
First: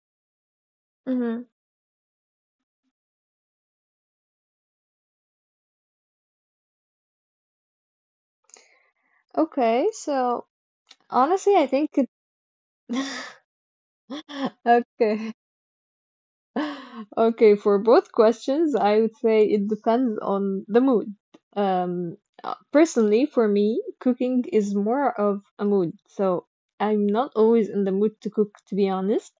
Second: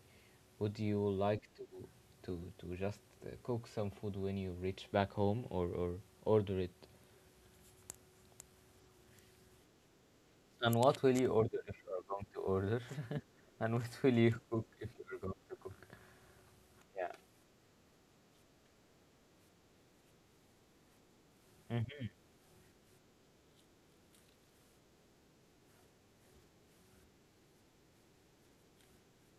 [SPEAKER 1] Would you like
[SPEAKER 2] Mhm.
[SPEAKER 1] to to just cook some food when you reach back home, or order it?
[SPEAKER 2] Okay. So
[SPEAKER 1] And what will you
[SPEAKER 2] honestly,
[SPEAKER 1] order
[SPEAKER 2] I
[SPEAKER 1] if you
[SPEAKER 2] think.
[SPEAKER 1] are
[SPEAKER 2] It...
[SPEAKER 1] going to order? and what will you cook if you are
[SPEAKER 2] okay.
[SPEAKER 1] going to cook?
[SPEAKER 2] Okay, for both questions, I would say it depends on the mood.
[SPEAKER 1] Yeah.
[SPEAKER 2] Um. Personally for me, cooking is more of a mood. So I'm not always in the mood to cook, to be honest.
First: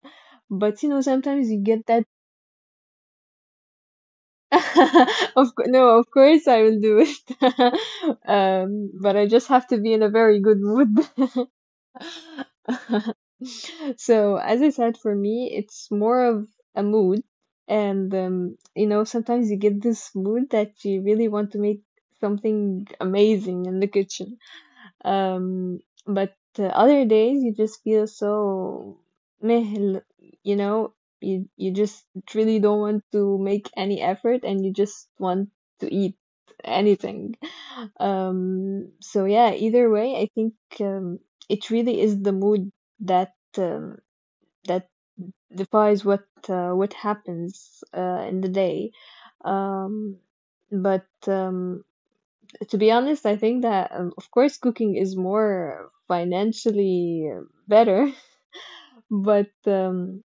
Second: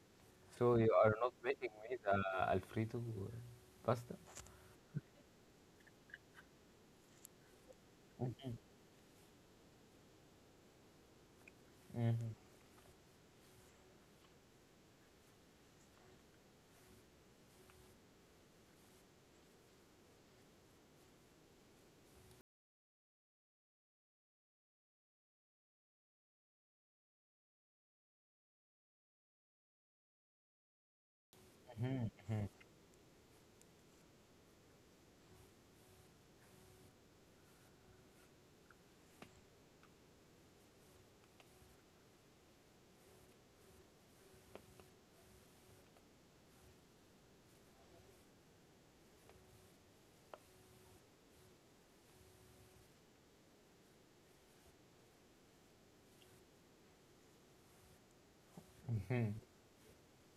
[SPEAKER 1] So
[SPEAKER 2] But you
[SPEAKER 1] you
[SPEAKER 2] know,
[SPEAKER 1] are not
[SPEAKER 2] sometimes you
[SPEAKER 1] making
[SPEAKER 2] get
[SPEAKER 1] me
[SPEAKER 2] that.
[SPEAKER 1] the Alfredo pasta?
[SPEAKER 2] Of cou- no, of course I will do it. But I just have to be in a very good mood.
[SPEAKER 1] Mm-hmm.
[SPEAKER 2] So, as I said, for me, it's more of a mood. And, you know, sometimes you get this mood that you really want to make something amazing in the kitchen. Um, but the other days you just feel so meh, l- you know, you just really don't want to make any effort, and you just want to eat anything. So yeah, either way, I think um, it really is the mood that um, that defines what happens in the day. Um, but to be honest, I think that of course cooking is more financially better, but um,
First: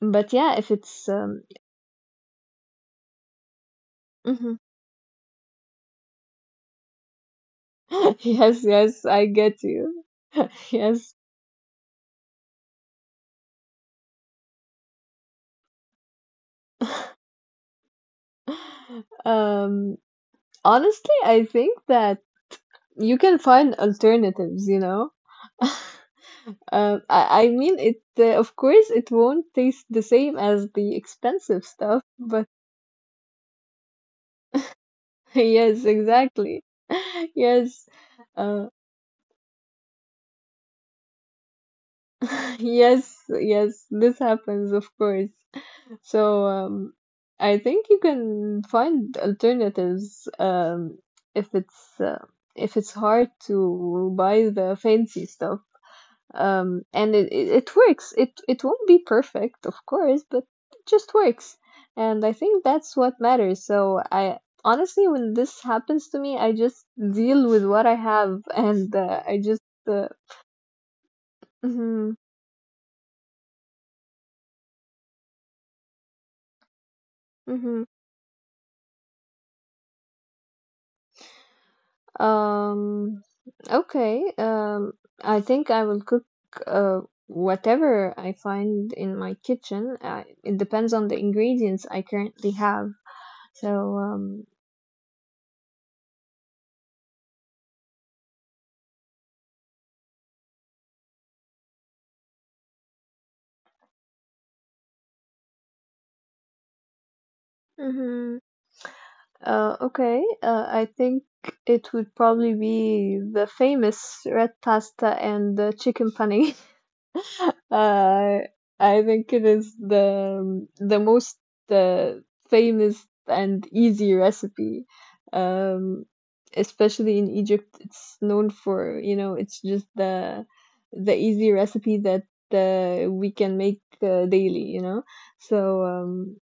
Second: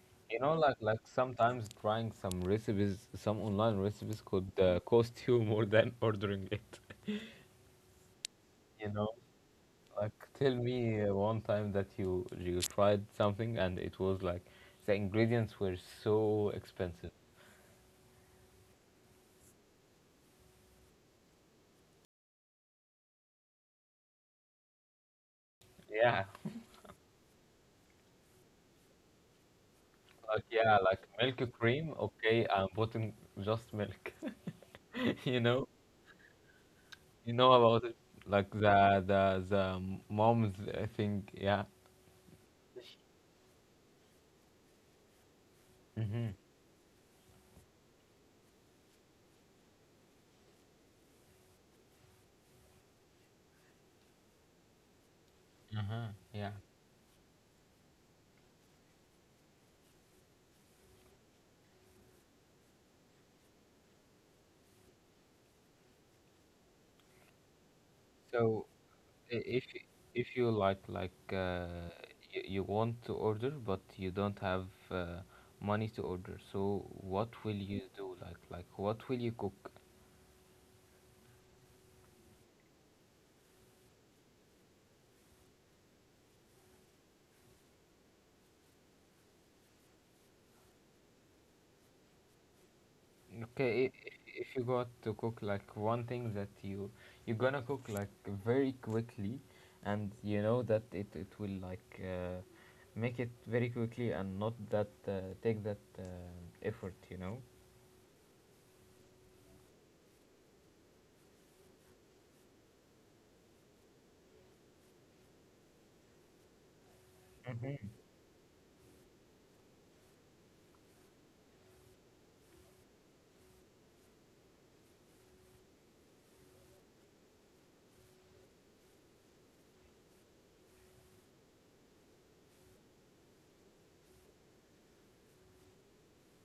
[SPEAKER 2] but
[SPEAKER 1] You know,
[SPEAKER 2] yeah, if
[SPEAKER 1] like
[SPEAKER 2] it's
[SPEAKER 1] sometimes trying some recipes, some online recipes could
[SPEAKER 2] mhm.
[SPEAKER 1] cost you more than ordering it.
[SPEAKER 2] Yes,
[SPEAKER 1] You
[SPEAKER 2] yes,
[SPEAKER 1] know,
[SPEAKER 2] I get you.
[SPEAKER 1] like tell me
[SPEAKER 2] Yes.
[SPEAKER 1] one time that you tried something and it was like the ingredients were so expensive.
[SPEAKER 2] Um, honestly, I think that you can find alternatives, you know.
[SPEAKER 1] Yeah,
[SPEAKER 2] I mean, it of course it won't taste the same as
[SPEAKER 1] yeah,
[SPEAKER 2] the
[SPEAKER 1] like milk
[SPEAKER 2] expensive
[SPEAKER 1] cream.
[SPEAKER 2] stuff, but
[SPEAKER 1] Okay, I'm putting just milk. you know,
[SPEAKER 2] yes, exactly.
[SPEAKER 1] you know about
[SPEAKER 2] Yes.
[SPEAKER 1] it, like
[SPEAKER 2] Uh,
[SPEAKER 1] the the mom's thing, yeah.
[SPEAKER 2] yes, yes, this happens, of course.
[SPEAKER 1] Mm-hmm.
[SPEAKER 2] So, I think you can find alternatives, if it's uh, if it's hard to buy the fancy stuff.
[SPEAKER 1] Uh-huh. Yeah.
[SPEAKER 2] And it, it it works. It won't be perfect, of course, but it just works. And I think that's what matters. So I honestly, when this happens to me, I just deal with what I have,
[SPEAKER 1] So
[SPEAKER 2] and I
[SPEAKER 1] i-
[SPEAKER 2] just
[SPEAKER 1] if y-
[SPEAKER 2] uh,
[SPEAKER 1] if you like
[SPEAKER 2] mhm,
[SPEAKER 1] you, you want to order but you don't have money to order, so what will
[SPEAKER 2] mhm.
[SPEAKER 1] you do? Like what will you cook?
[SPEAKER 2] Um, okay. I think I will cook uh whatever I find in my kitchen. It depends on the ingredients I currently have.
[SPEAKER 1] Okay, i-
[SPEAKER 2] So,
[SPEAKER 1] i- if you got to cook like one thing that you're gonna cook like very quickly, and you know that it will like make it very quickly and not that take that effort, you know.
[SPEAKER 2] mhm. Okay. I think it would probably be the famous red pasta and the chicken pane.
[SPEAKER 1] Mm-hmm.
[SPEAKER 2] Uh, I think it is the most uh, famous and easy recipe. Um, especially in Egypt, it's known for, it's just the easy recipe that we can make daily, you know. So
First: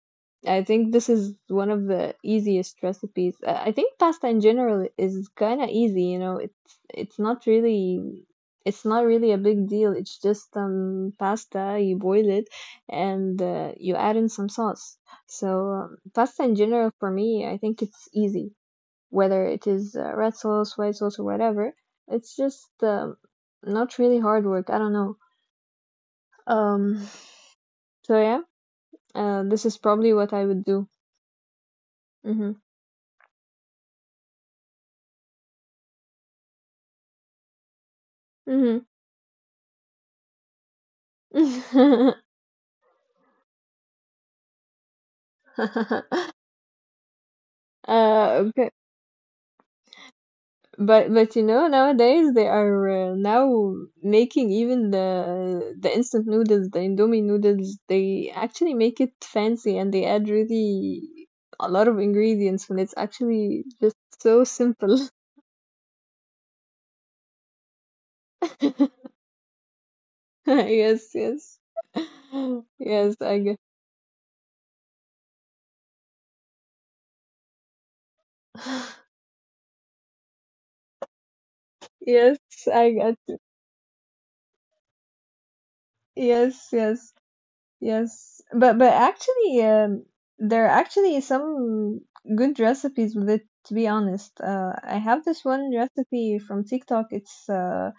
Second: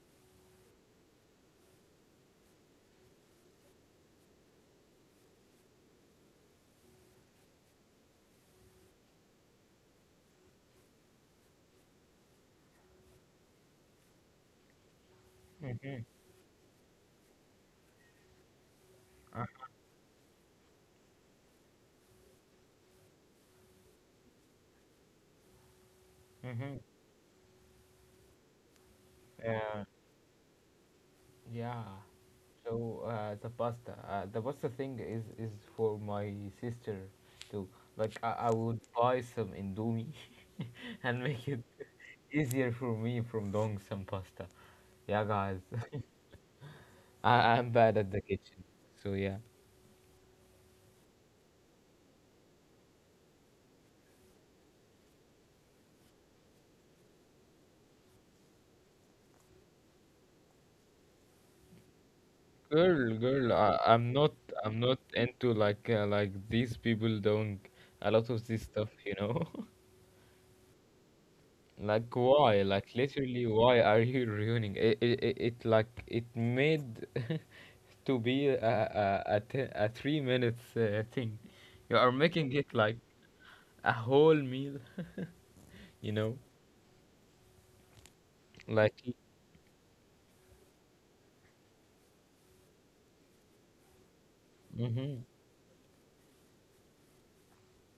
[SPEAKER 2] I think this is one of the easiest recipes. I think pasta in general is kind of easy, you know. It's not really a big deal. It's just pasta, you boil it and you add in some sauce. So pasta in general for me, I think it's easy. Whether it is red sauce, white sauce, or whatever, it's just not really hard work. I don't know.
[SPEAKER 1] Mm-hmm.
[SPEAKER 2] Um, so yeah, this is
[SPEAKER 1] Yeah.
[SPEAKER 2] probably what I would do.
[SPEAKER 1] Yeah.
[SPEAKER 2] Mhm.
[SPEAKER 1] So the pasta thing is for my sister too. Like I would
[SPEAKER 2] Mhm.
[SPEAKER 1] buy some indomie and make it easier for me from doing some pasta. Yeah, guys, I'm bad at the kitchen.
[SPEAKER 2] Okay.
[SPEAKER 1] So yeah.
[SPEAKER 2] But you know, nowadays they are now making even the instant noodles, the Indomie noodles, they actually make it fancy and they add really a lot of ingredients when it's
[SPEAKER 1] Girl, girl,
[SPEAKER 2] actually
[SPEAKER 1] I,
[SPEAKER 2] just
[SPEAKER 1] I'm not
[SPEAKER 2] so
[SPEAKER 1] I'm
[SPEAKER 2] simple.
[SPEAKER 1] not into like these people doing a lot of this stuff, you know.
[SPEAKER 2] Yes, yes.
[SPEAKER 1] Like why? Like
[SPEAKER 2] Yes, I
[SPEAKER 1] literally,
[SPEAKER 2] guess.
[SPEAKER 1] why are you ruining it? It like it made to be a a, a, te- a 3 minutes thing. You are
[SPEAKER 2] Yes,
[SPEAKER 1] making it
[SPEAKER 2] I
[SPEAKER 1] like
[SPEAKER 2] got.
[SPEAKER 1] a whole meal. you know,
[SPEAKER 2] Yes, yes. Yes, but
[SPEAKER 1] like.
[SPEAKER 2] actually, there are actually some good recipes with it, to be honest. I
[SPEAKER 1] Mm-hmm.
[SPEAKER 2] have this one recipe from TikTok. It's uh,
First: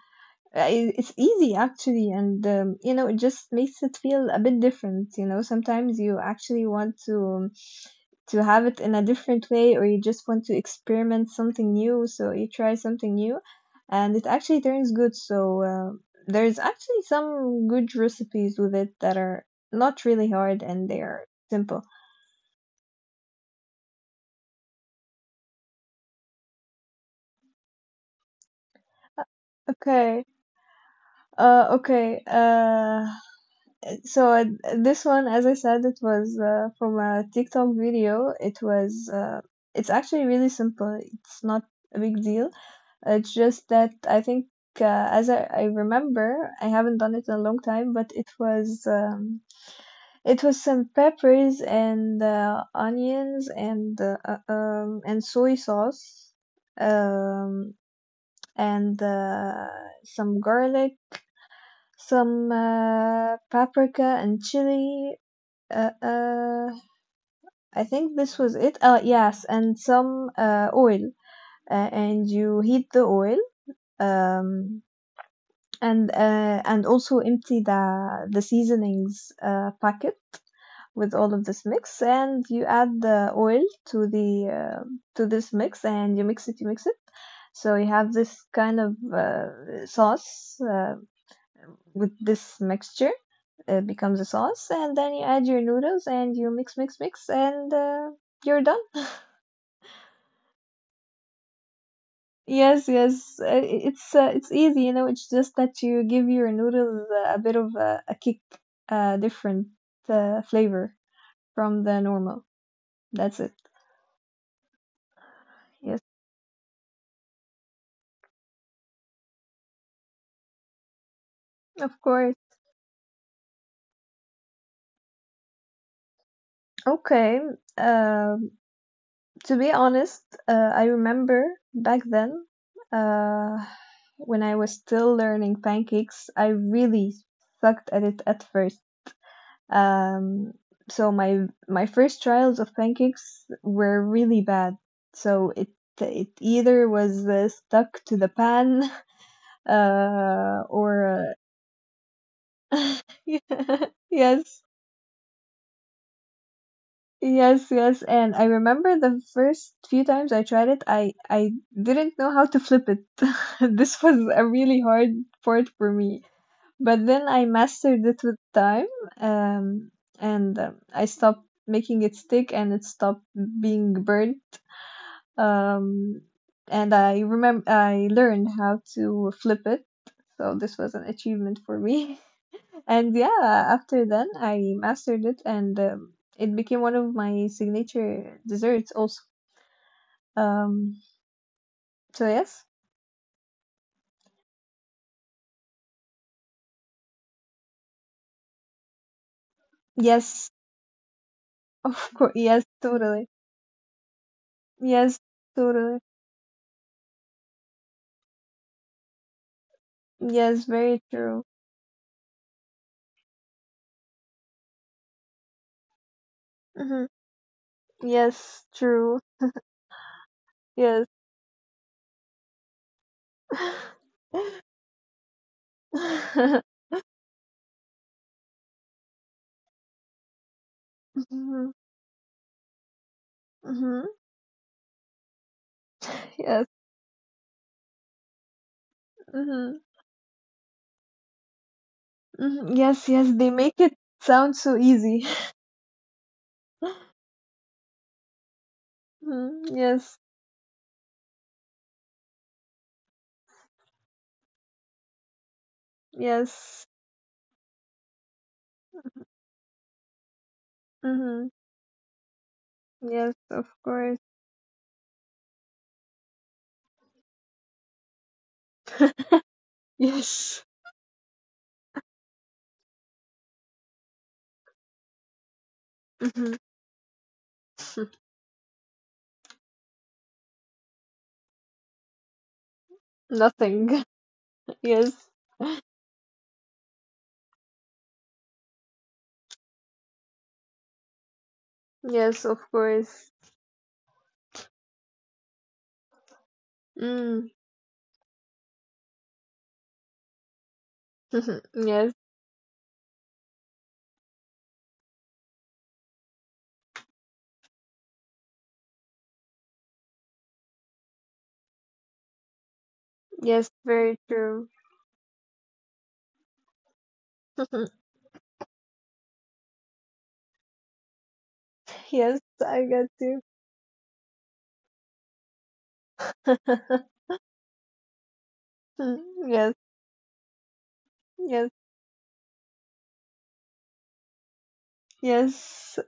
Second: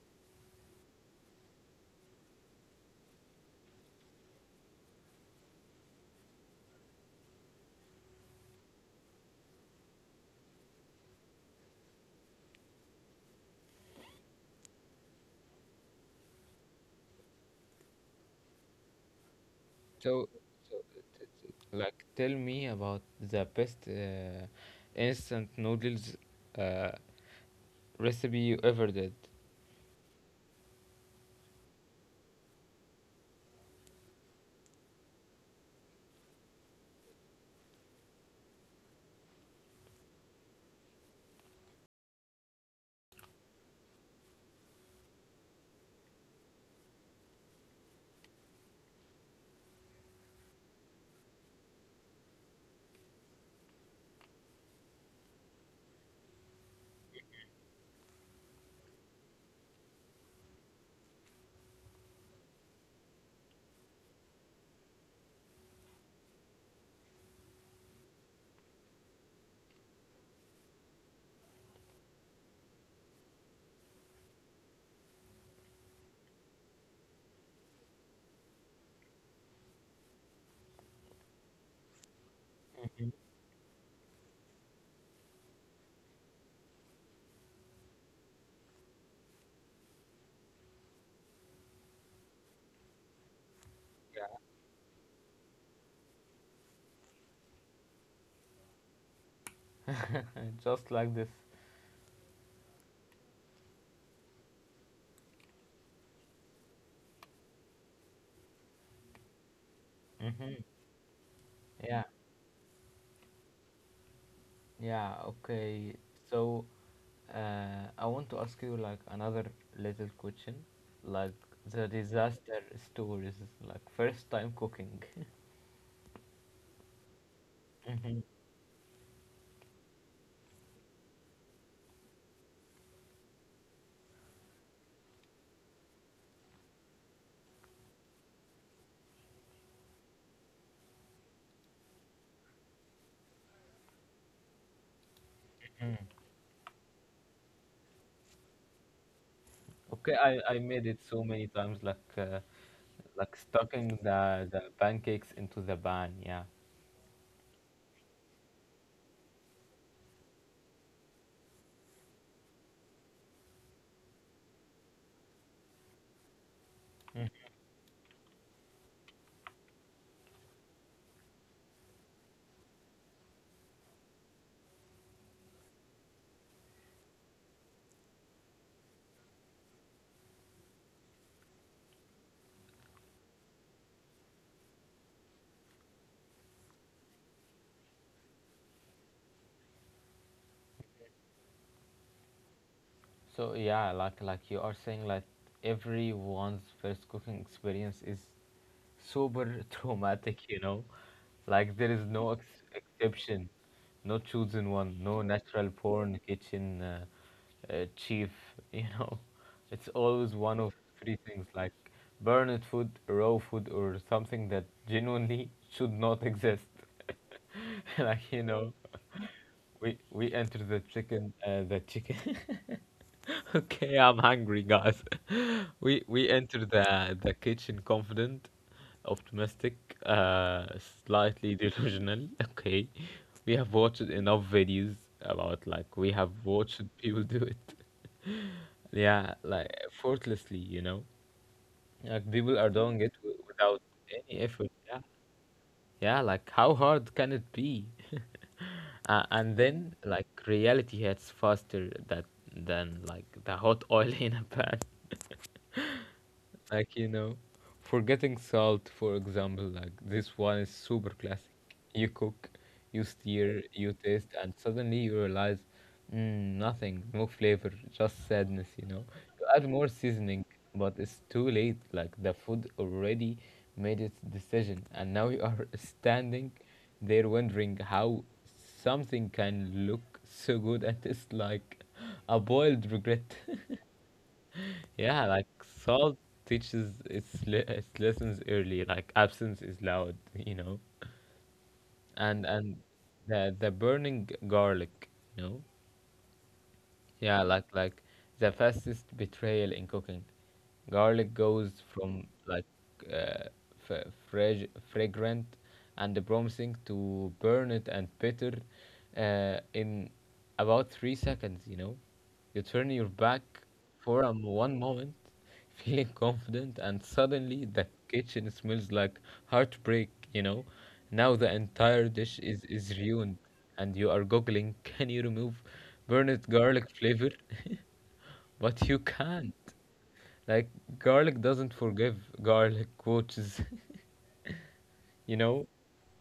[SPEAKER 2] uh, i- It's easy actually, and you know, it just makes it feel a bit different. You know, sometimes you actually want to have it in a different way, or you just want to experiment something new, so you try something new, and it actually turns good. So there's actually some good recipes with it that are not
[SPEAKER 1] So,
[SPEAKER 2] really hard,
[SPEAKER 1] so,
[SPEAKER 2] and they are simple.
[SPEAKER 1] like, tell me about the best instant noodles uh, recipe you ever did.
[SPEAKER 2] Okay. Okay. So this one, as I said, it was from a TikTok video. It's actually really simple. It's not a big deal. It's just that I think as I remember, I haven't done it in a long time, but it was some peppers and onions and soy sauce, um, and some garlic, some paprika and chili uh, uh, I think this was it. Yes, and some oil, and you heat the oil, um, and also empty the seasonings packet with all of this mix, and you add
[SPEAKER 1] Mhm.
[SPEAKER 2] the oil to the uh, to this mix, and you mix it, you mix it. So you have this kind of sauce with this mixture. It becomes a sauce, and then you add your noodles, and you mix, mix, mix, and you're done.
[SPEAKER 1] Yeah, just like this.
[SPEAKER 2] Yes, yes, it's easy, you know. It's just that you give your noodles a bit of a kick, a different
[SPEAKER 1] Mm-hmm.
[SPEAKER 2] flavor from the
[SPEAKER 1] Yeah,
[SPEAKER 2] normal. That's it.
[SPEAKER 1] yeah, okay.
[SPEAKER 2] Yes,
[SPEAKER 1] So I want to ask you like another little question, like the
[SPEAKER 2] of course.
[SPEAKER 1] disaster stories, like first time cooking.
[SPEAKER 2] Okay.
[SPEAKER 1] hmm
[SPEAKER 2] Um, to be honest, I remember back then, uh, when I was still learning pancakes, I really sucked at it at first. Um, so my first trials of pancakes were really bad. So it either was stuck to the pan
[SPEAKER 1] Okay, I made it so
[SPEAKER 2] or
[SPEAKER 1] many times,
[SPEAKER 2] uh,
[SPEAKER 1] like
[SPEAKER 2] yeah,
[SPEAKER 1] stuffing the
[SPEAKER 2] yes,
[SPEAKER 1] pancakes into the pan. Yeah.
[SPEAKER 2] yes, yes, and I remember the first few times I tried it, I didn't know how to flip it. This was a really hard part for me. But then I mastered it with time, um, and I stopped making it stick, and it stopped being burnt. Um, and I remember I learned how to flip it, so this was an achievement for me. And yeah, after then I mastered it, and it became one of my signature desserts also. Um, so yes,
[SPEAKER 1] So yeah, like you are saying, like everyone's first cooking experience is sober traumatic,
[SPEAKER 2] yes,
[SPEAKER 1] you know. Like there is
[SPEAKER 2] of
[SPEAKER 1] no
[SPEAKER 2] course,
[SPEAKER 1] ex
[SPEAKER 2] yes, totally,
[SPEAKER 1] exception, no chosen one, no
[SPEAKER 2] yes,
[SPEAKER 1] natural
[SPEAKER 2] totally,
[SPEAKER 1] porn kitchen chief, you know. It's always one
[SPEAKER 2] yes,
[SPEAKER 1] of
[SPEAKER 2] very
[SPEAKER 1] three things
[SPEAKER 2] true.
[SPEAKER 1] like burned food, raw food, or something that genuinely should not exist.
[SPEAKER 2] Mhm.
[SPEAKER 1] Like, you know,
[SPEAKER 2] Yes, true.
[SPEAKER 1] we enter the
[SPEAKER 2] Yes.
[SPEAKER 1] chicken, the chicken. Okay, I'm hungry, guys. We enter the kitchen confident, optimistic, uh, slightly
[SPEAKER 2] Mhm,
[SPEAKER 1] delusional. Okay, we have watched
[SPEAKER 2] mhm.
[SPEAKER 1] enough videos about like we have
[SPEAKER 2] Yes.
[SPEAKER 1] watched people do it. Yeah, like
[SPEAKER 2] Mhm,
[SPEAKER 1] effortlessly, you know, like people are
[SPEAKER 2] mhm.
[SPEAKER 1] doing it
[SPEAKER 2] Yes, yes, they
[SPEAKER 1] without
[SPEAKER 2] make it
[SPEAKER 1] any
[SPEAKER 2] sound
[SPEAKER 1] effort.
[SPEAKER 2] so
[SPEAKER 1] Yeah.
[SPEAKER 2] easy.
[SPEAKER 1] Yeah, like how hard can it be? And
[SPEAKER 2] Mhm,
[SPEAKER 1] then like
[SPEAKER 2] yes,
[SPEAKER 1] reality hits faster that than like the hot oil in a pan like
[SPEAKER 2] yes.
[SPEAKER 1] you know forgetting salt, for example. Like this one is super
[SPEAKER 2] Mm-hmm.
[SPEAKER 1] classic. You cook, you
[SPEAKER 2] Yes,
[SPEAKER 1] stir,
[SPEAKER 2] of
[SPEAKER 1] you taste,
[SPEAKER 2] course.
[SPEAKER 1] and suddenly you realize nothing, no flavor, just sadness, you know. You add more seasoning,
[SPEAKER 2] Yes.
[SPEAKER 1] but it's too late. Like the food already made its decision, and now you are standing
[SPEAKER 2] Hmm.
[SPEAKER 1] there wondering how something can look so good and taste like a boiled regret.
[SPEAKER 2] Nothing.
[SPEAKER 1] Yeah,
[SPEAKER 2] Yes.
[SPEAKER 1] like salt teaches its lessons early. Like absence is loud, you know, and
[SPEAKER 2] Yes, of
[SPEAKER 1] and
[SPEAKER 2] course.
[SPEAKER 1] the burning garlic, you know, yeah,
[SPEAKER 2] Mm.
[SPEAKER 1] like the fastest betrayal in cooking. Garlic goes from
[SPEAKER 2] Yes.
[SPEAKER 1] like uh, fragrant and promising to burned and bitter in about 3 seconds. You know, you turn your back
[SPEAKER 2] Yes,
[SPEAKER 1] for
[SPEAKER 2] very
[SPEAKER 1] one
[SPEAKER 2] true.
[SPEAKER 1] moment feeling confident, and suddenly the kitchen smells like heartbreak, you know. Now the entire dish
[SPEAKER 2] Yes,
[SPEAKER 1] is
[SPEAKER 2] I got
[SPEAKER 1] ruined,
[SPEAKER 2] you.
[SPEAKER 1] and you are googling, can you remove burnt garlic flavor? But you can't.
[SPEAKER 2] Yes,
[SPEAKER 1] Like, garlic doesn't
[SPEAKER 2] yes,
[SPEAKER 1] forgive, garlic coaches, you know?
[SPEAKER 2] yes.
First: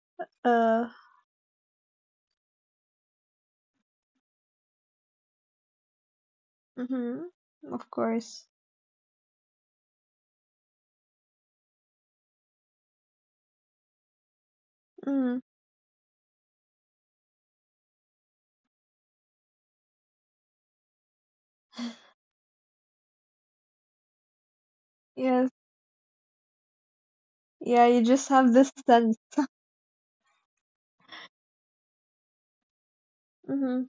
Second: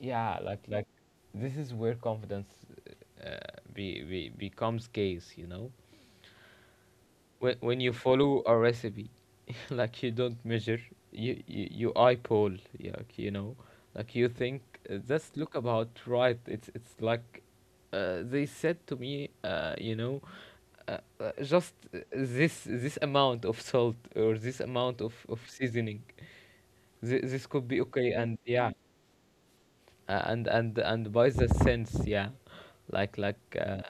[SPEAKER 1] Yeah,
[SPEAKER 2] Uh,
[SPEAKER 1] like this is where confidence uh, becomes case, you know?
[SPEAKER 2] mhm.
[SPEAKER 1] When
[SPEAKER 2] Of
[SPEAKER 1] you follow
[SPEAKER 2] course.
[SPEAKER 1] a recipe like you don't measure, you eyeball. Yeah, like you know, like you think that's
[SPEAKER 2] Mhm.
[SPEAKER 1] look about right. It's like they said to me you know, just this amount of salt or this amount of
[SPEAKER 2] Yes.
[SPEAKER 1] seasoning. This could be
[SPEAKER 2] Yeah, you
[SPEAKER 1] okay,
[SPEAKER 2] just
[SPEAKER 1] and
[SPEAKER 2] have
[SPEAKER 1] yeah,
[SPEAKER 2] this sense.
[SPEAKER 1] and by the sense, yeah, like like uh,
[SPEAKER 2] Mhm.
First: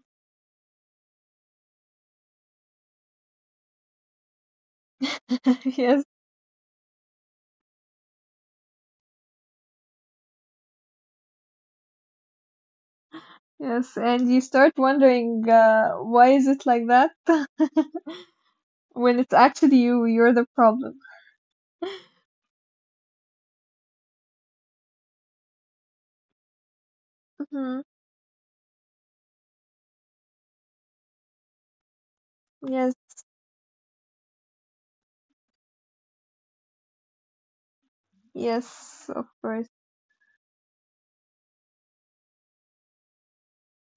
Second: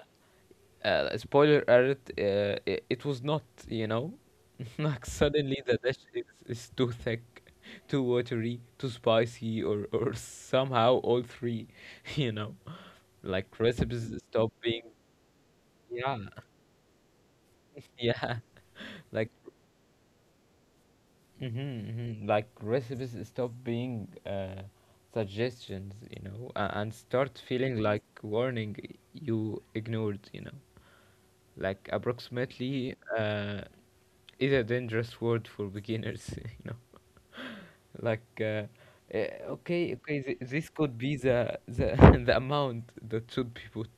[SPEAKER 1] uh, spoiler alert, it was not, you know? Like suddenly the dish
[SPEAKER 2] Yes.
[SPEAKER 1] is too thick, too watery, too spicy, or somehow all three, you know? Like
[SPEAKER 2] Yes,
[SPEAKER 1] recipes
[SPEAKER 2] and you
[SPEAKER 1] stop
[SPEAKER 2] start
[SPEAKER 1] being,
[SPEAKER 2] wondering
[SPEAKER 1] yeah,
[SPEAKER 2] why is it like that.
[SPEAKER 1] yeah.
[SPEAKER 2] When
[SPEAKER 1] Like
[SPEAKER 2] it's actually you, you're the problem.
[SPEAKER 1] mm-hmm, like recipes stop being suggestions, you know, and start feeling
[SPEAKER 2] Mhm.
[SPEAKER 1] like warning you ignored, you know. Like approximately
[SPEAKER 2] Yes.
[SPEAKER 1] is a dangerous word for beginners, you know. Like
[SPEAKER 2] Yes, of course.
[SPEAKER 1] okay, okay, this could be the the amount that should be put.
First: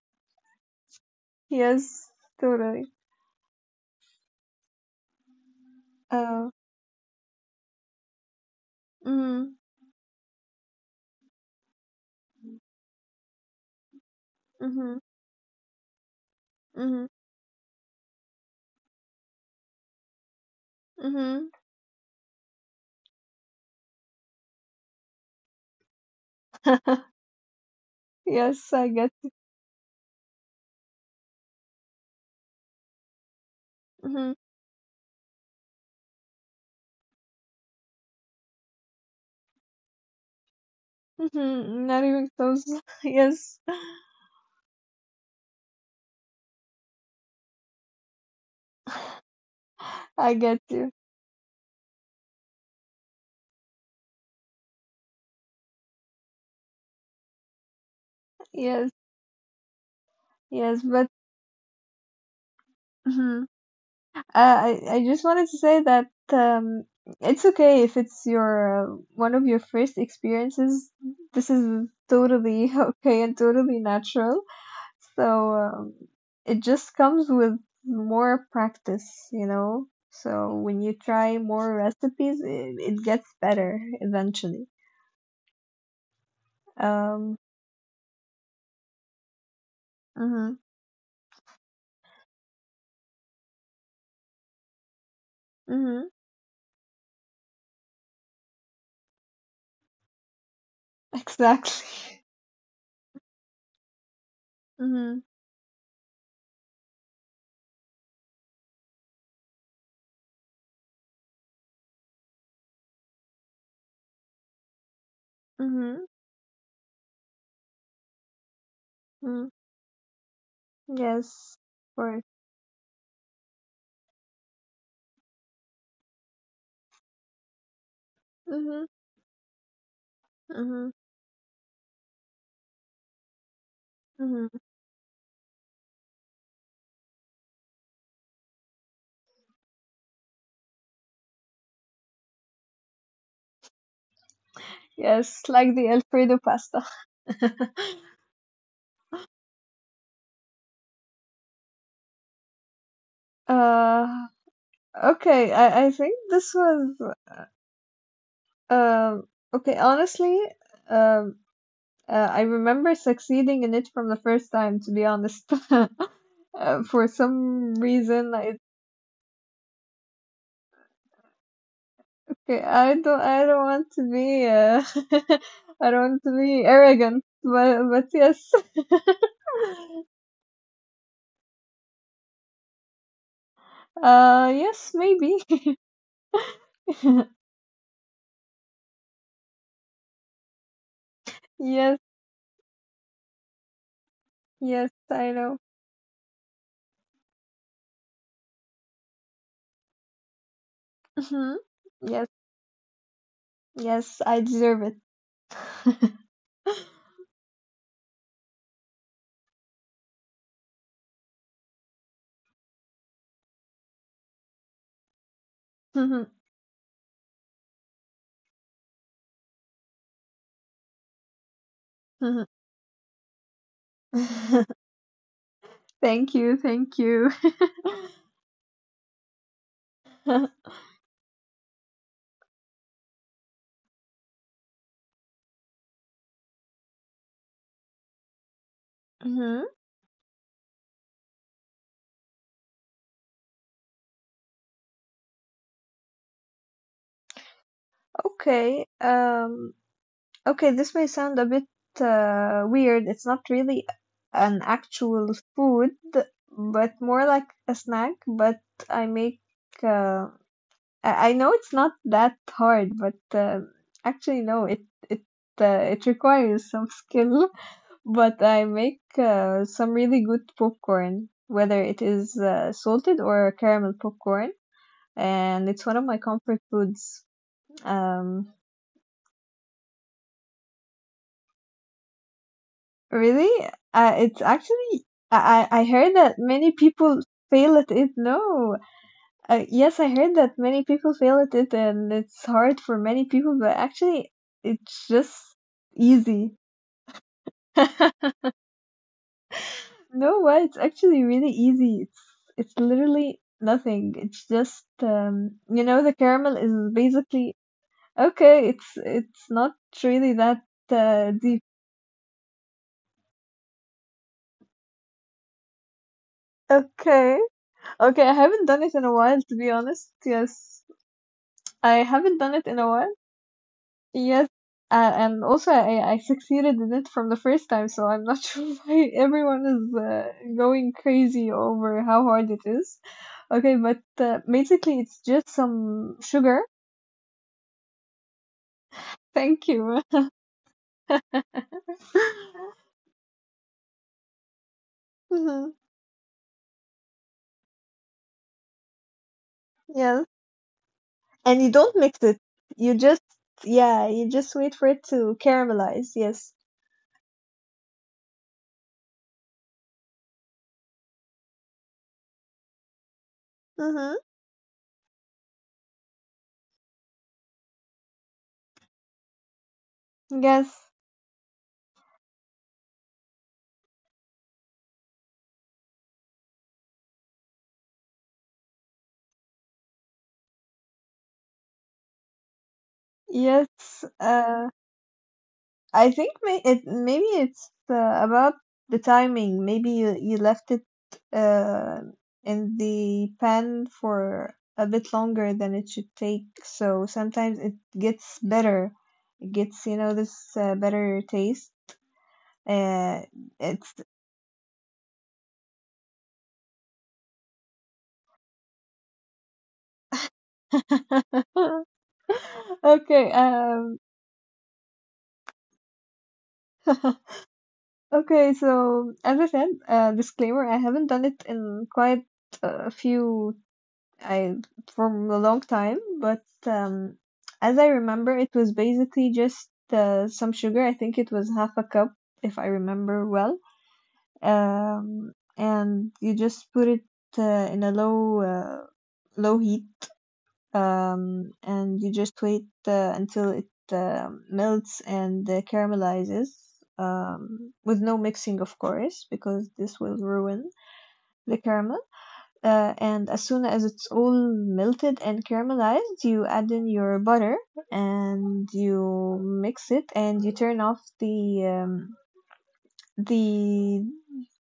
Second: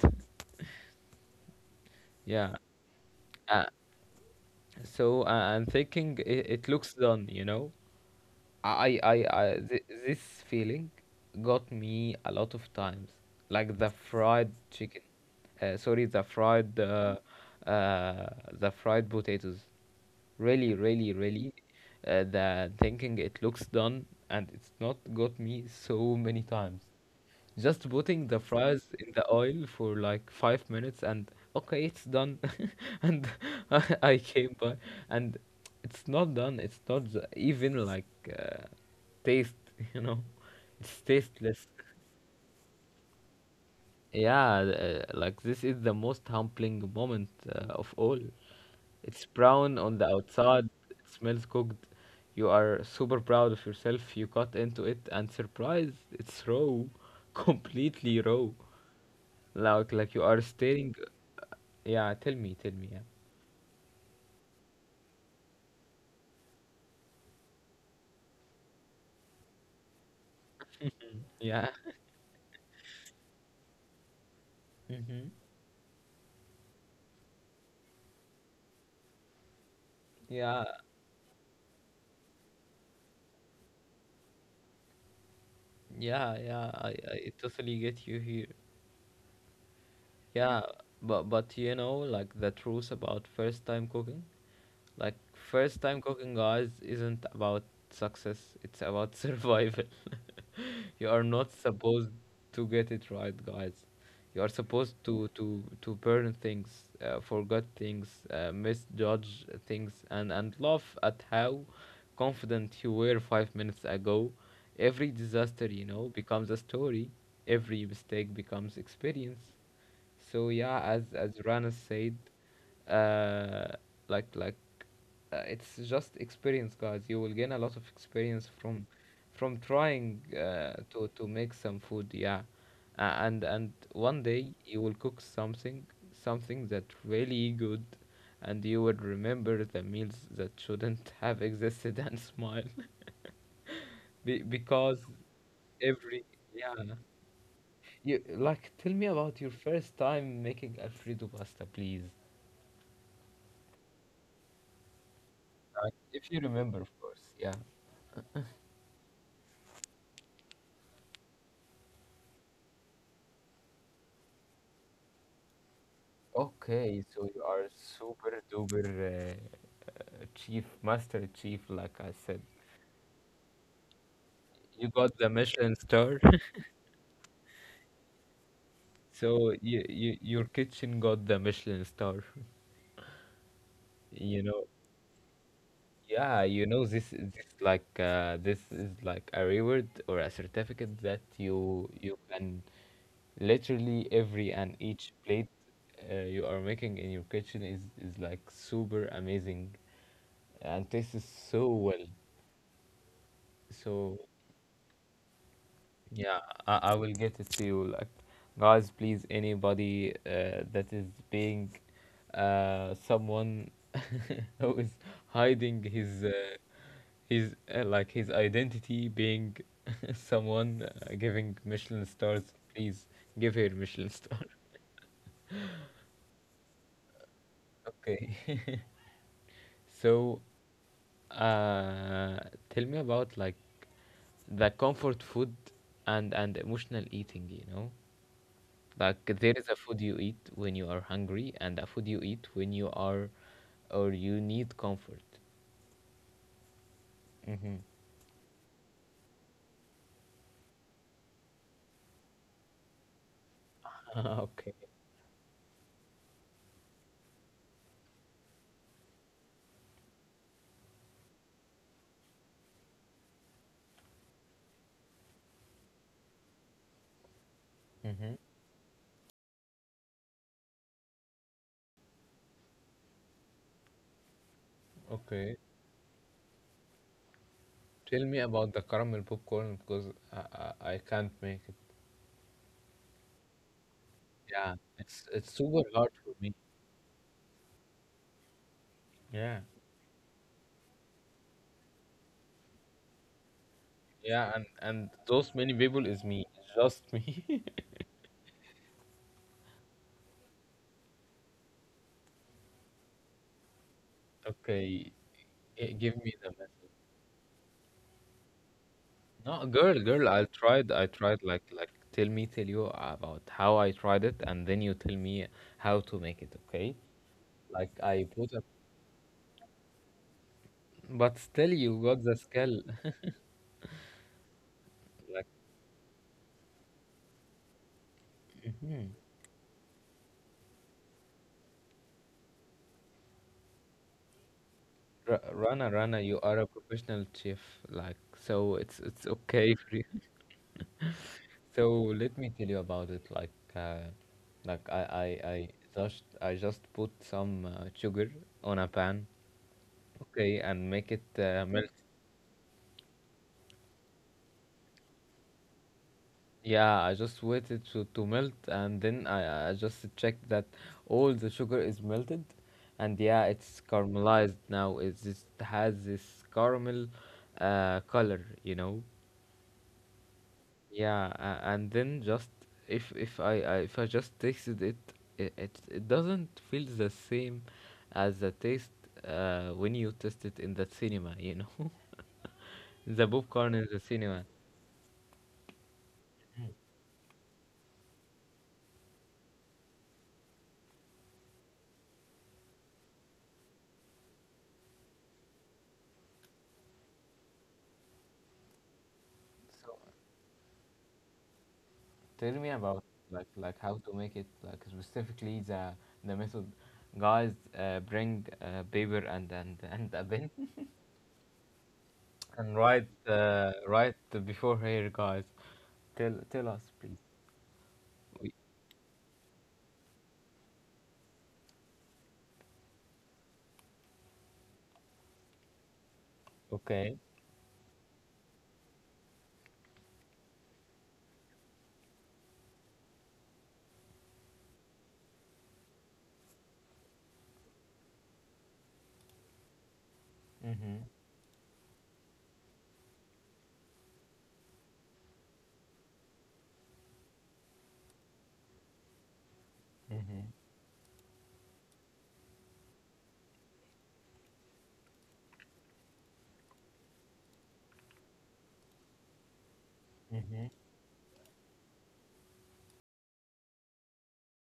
[SPEAKER 2] Yes,
[SPEAKER 1] Yeah,
[SPEAKER 2] totally.
[SPEAKER 1] a- so I'm thinking it,
[SPEAKER 2] Uh,
[SPEAKER 1] it looks done, you know.
[SPEAKER 2] mhm.
[SPEAKER 1] This feeling got me a lot of times, like the fried
[SPEAKER 2] Mhm.
[SPEAKER 1] chicken. Sorry,
[SPEAKER 2] Mhm.
[SPEAKER 1] the fried potatoes. Really, really,
[SPEAKER 2] Mhm.
[SPEAKER 1] really. The thinking it looks done and it's not got me so many times. Just putting the
[SPEAKER 2] Yes,
[SPEAKER 1] fries
[SPEAKER 2] I
[SPEAKER 1] in
[SPEAKER 2] get.
[SPEAKER 1] the oil for like 5 minutes and okay, it's done. And I
[SPEAKER 2] Mhm.
[SPEAKER 1] came by and it's not done. It's not even like taste, you know, it's tasteless.
[SPEAKER 2] Mhm. Not even close. Yes,
[SPEAKER 1] Yeah, like this is the most humbling moment of all. It's brown on the
[SPEAKER 2] I get
[SPEAKER 1] outside,
[SPEAKER 2] you.
[SPEAKER 1] it smells cooked. You are super proud of yourself. You cut into it and surprise, it's raw, completely raw.
[SPEAKER 2] Yes.
[SPEAKER 1] Like you are
[SPEAKER 2] Yes,
[SPEAKER 1] staring.
[SPEAKER 2] but
[SPEAKER 1] Yeah, tell me, tell me. Yeah.
[SPEAKER 2] mhm. I just wanted to say that um, it's okay if it's your one of your first experiences. This
[SPEAKER 1] Yeah.
[SPEAKER 2] is totally okay and totally natural. So
[SPEAKER 1] Mm-hmm.
[SPEAKER 2] um, it just comes with more practice, you know. So
[SPEAKER 1] Yeah,
[SPEAKER 2] when you try more recipes, it gets better eventually.
[SPEAKER 1] yeah, yeah. I
[SPEAKER 2] Um,
[SPEAKER 1] totally get you here.
[SPEAKER 2] mm-hmm,
[SPEAKER 1] Yeah, but you know, like the truth about first time cooking. Like first time
[SPEAKER 2] mm-hmm,
[SPEAKER 1] cooking, guys, isn't about success, it's about survival. You are not supposed
[SPEAKER 2] exactly.
[SPEAKER 1] to get it right, guys. You are supposed
[SPEAKER 2] Mm-hmm,
[SPEAKER 1] to burn things, forget things, misjudge things, and laugh at how confident you were 5 minutes ago. Every disaster, you
[SPEAKER 2] mm-hmm,
[SPEAKER 1] know, becomes a story. Every mistake becomes experience.
[SPEAKER 2] mm-hmm.
[SPEAKER 1] So yeah, as
[SPEAKER 2] Yes,
[SPEAKER 1] Rana
[SPEAKER 2] of
[SPEAKER 1] said,
[SPEAKER 2] course.
[SPEAKER 1] uh, like like it's just experience, guys. You will gain a lot of experience from
[SPEAKER 2] Mm-hmm,
[SPEAKER 1] trying uh,
[SPEAKER 2] mm-hmm,
[SPEAKER 1] to to make some food. Yeah, and one
[SPEAKER 2] mm-hmm.
[SPEAKER 1] day you will cook something that really good, and you will remember the meals that shouldn't have existed and smile. Because
[SPEAKER 2] Yes, like the
[SPEAKER 1] every
[SPEAKER 2] Alfredo
[SPEAKER 1] yeah.
[SPEAKER 2] pasta.
[SPEAKER 1] You like tell me about your first time making Alfredo pasta, please.
[SPEAKER 2] Uh, okay, I,
[SPEAKER 1] Right,
[SPEAKER 2] I think
[SPEAKER 1] if you
[SPEAKER 2] this
[SPEAKER 1] remember, of
[SPEAKER 2] was
[SPEAKER 1] course, yeah.
[SPEAKER 2] um okay, honestly, um I remember succeeding in it from the first time, to be honest.
[SPEAKER 1] Okay,
[SPEAKER 2] For
[SPEAKER 1] so you are
[SPEAKER 2] some reason,
[SPEAKER 1] super
[SPEAKER 2] I
[SPEAKER 1] duper chief, master chief, like I said.
[SPEAKER 2] okay, I don't want to be
[SPEAKER 1] You got the Michelin
[SPEAKER 2] I don't
[SPEAKER 1] star,
[SPEAKER 2] want to be arrogant, but yes.
[SPEAKER 1] so your kitchen got the Michelin star. You know,
[SPEAKER 2] Yes, maybe.
[SPEAKER 1] yeah, you know this this like this is like a reward or a certificate that you
[SPEAKER 2] Yes,
[SPEAKER 1] you can literally every and
[SPEAKER 2] yes,
[SPEAKER 1] each
[SPEAKER 2] I
[SPEAKER 1] plate
[SPEAKER 2] know.
[SPEAKER 1] you are making in your kitchen is like super amazing, and this is
[SPEAKER 2] Mhm.
[SPEAKER 1] so well.
[SPEAKER 2] Yes.
[SPEAKER 1] So
[SPEAKER 2] Yes, I deserve it.
[SPEAKER 1] yeah, I will get it to you. Like, guys, please, anybody that is being someone who is hiding his like his identity, being someone giving Michelin stars, please give her Michelin star.
[SPEAKER 2] Thank you, thank you.
[SPEAKER 1] Okay, so. Uh, tell me about like the comfort food and emotional eating. You know, like there is
[SPEAKER 2] Mhm.
[SPEAKER 1] a food you eat when you are hungry and a food you eat when you are or you need comfort. Mm-hmm.
[SPEAKER 2] Okay, okay, this may sound a bit weird. It's not really
[SPEAKER 1] Ah,
[SPEAKER 2] an
[SPEAKER 1] okay.
[SPEAKER 2] actual food, but more like a snack. But I make, uh, I know it's not that hard, but actually no, it uh, it requires some skill.
[SPEAKER 1] Mm-hmm.
[SPEAKER 2] But I make some really good popcorn, whether it is salted or caramel popcorn,
[SPEAKER 1] Okay.
[SPEAKER 2] and it's one of my comfort foods.
[SPEAKER 1] Tell me
[SPEAKER 2] Um,
[SPEAKER 1] about the caramel popcorn because I, I can't make it.
[SPEAKER 2] really, it's
[SPEAKER 1] Yeah,
[SPEAKER 2] actually
[SPEAKER 1] it's
[SPEAKER 2] I I
[SPEAKER 1] super
[SPEAKER 2] I
[SPEAKER 1] hard
[SPEAKER 2] heard
[SPEAKER 1] for
[SPEAKER 2] that
[SPEAKER 1] me.
[SPEAKER 2] many people fail at it. No,
[SPEAKER 1] Yeah.
[SPEAKER 2] yes, I heard that many people fail at it, and it's hard for many people, but actually,
[SPEAKER 1] Yeah,
[SPEAKER 2] it's
[SPEAKER 1] and
[SPEAKER 2] just
[SPEAKER 1] those many people is me,
[SPEAKER 2] easy.
[SPEAKER 1] just me.
[SPEAKER 2] No, what? It's actually really easy. It's literally nothing. It's just
[SPEAKER 1] Okay,
[SPEAKER 2] you know, the
[SPEAKER 1] give me the
[SPEAKER 2] caramel is
[SPEAKER 1] message.
[SPEAKER 2] basically okay. It's
[SPEAKER 1] No,
[SPEAKER 2] not
[SPEAKER 1] girl,
[SPEAKER 2] really that
[SPEAKER 1] I tried
[SPEAKER 2] deep.
[SPEAKER 1] like tell me, tell you about how I tried it, and then you tell me how to make it, okay?
[SPEAKER 2] Okay.
[SPEAKER 1] Like I
[SPEAKER 2] Okay, I
[SPEAKER 1] put up,
[SPEAKER 2] haven't done it in a while, to be honest. Yes,
[SPEAKER 1] but still you
[SPEAKER 2] I
[SPEAKER 1] got the
[SPEAKER 2] haven't done it in
[SPEAKER 1] skill.
[SPEAKER 2] a while. Yes, and
[SPEAKER 1] Like,
[SPEAKER 2] also I succeeded in it from the first time, so I'm not sure why
[SPEAKER 1] hmm,
[SPEAKER 2] everyone is going crazy over how hard it is. Okay, but basically it's
[SPEAKER 1] R
[SPEAKER 2] just
[SPEAKER 1] Rana,
[SPEAKER 2] some
[SPEAKER 1] Rana, you are
[SPEAKER 2] sugar.
[SPEAKER 1] a professional chef, like so it's
[SPEAKER 2] Thank
[SPEAKER 1] okay for
[SPEAKER 2] you.
[SPEAKER 1] you. So let me tell you about it. Like, like I I I
[SPEAKER 2] hmm
[SPEAKER 1] I just put some sugar on a pan,
[SPEAKER 2] Yes.
[SPEAKER 1] okay, and make it
[SPEAKER 2] And you
[SPEAKER 1] melt.
[SPEAKER 2] don't mix it. You just, yeah, you just wait for it to caramelize. Yes.
[SPEAKER 1] Yeah, I just waited to melt, and then I just checked that all the sugar is melted, and yeah, it's
[SPEAKER 2] Mm-hmm.
[SPEAKER 1] caramelized now. It just has this caramel color, you know?
[SPEAKER 2] Yes,
[SPEAKER 1] Yeah, and then just if I just tasted it, it doesn't feel the same as the taste when you taste it in the cinema, you know? The popcorn in the
[SPEAKER 2] yes.
[SPEAKER 1] cinema.
[SPEAKER 2] Uh, I think maybe it's about the timing. Maybe you you left it uh in the pan for a bit longer than it should take. So sometimes it gets better. It gets,
[SPEAKER 1] So,
[SPEAKER 2] you know, this better taste.
[SPEAKER 1] tell me about
[SPEAKER 2] Uh,
[SPEAKER 1] like
[SPEAKER 2] it's
[SPEAKER 1] how to make it like specifically the method. Guys, bring paper and and a pen and write
[SPEAKER 2] Okay,
[SPEAKER 1] write before here, guys. Tell us, please. We,
[SPEAKER 2] okay, so as I said, disclaimer, I haven't done it in quite a few, I from a long time, but
[SPEAKER 1] okay.
[SPEAKER 2] as I remember, it was basically just some sugar. I think it was half a cup, if I remember well. And you just put it in a low, low heat
[SPEAKER 1] Mm-hmm.
[SPEAKER 2] and you just wait until it melts and caramelizes with no mixing, of course, because this will ruin the caramel. And as soon as it's all melted and caramelized, you add in your butter and you mix it and you turn off the the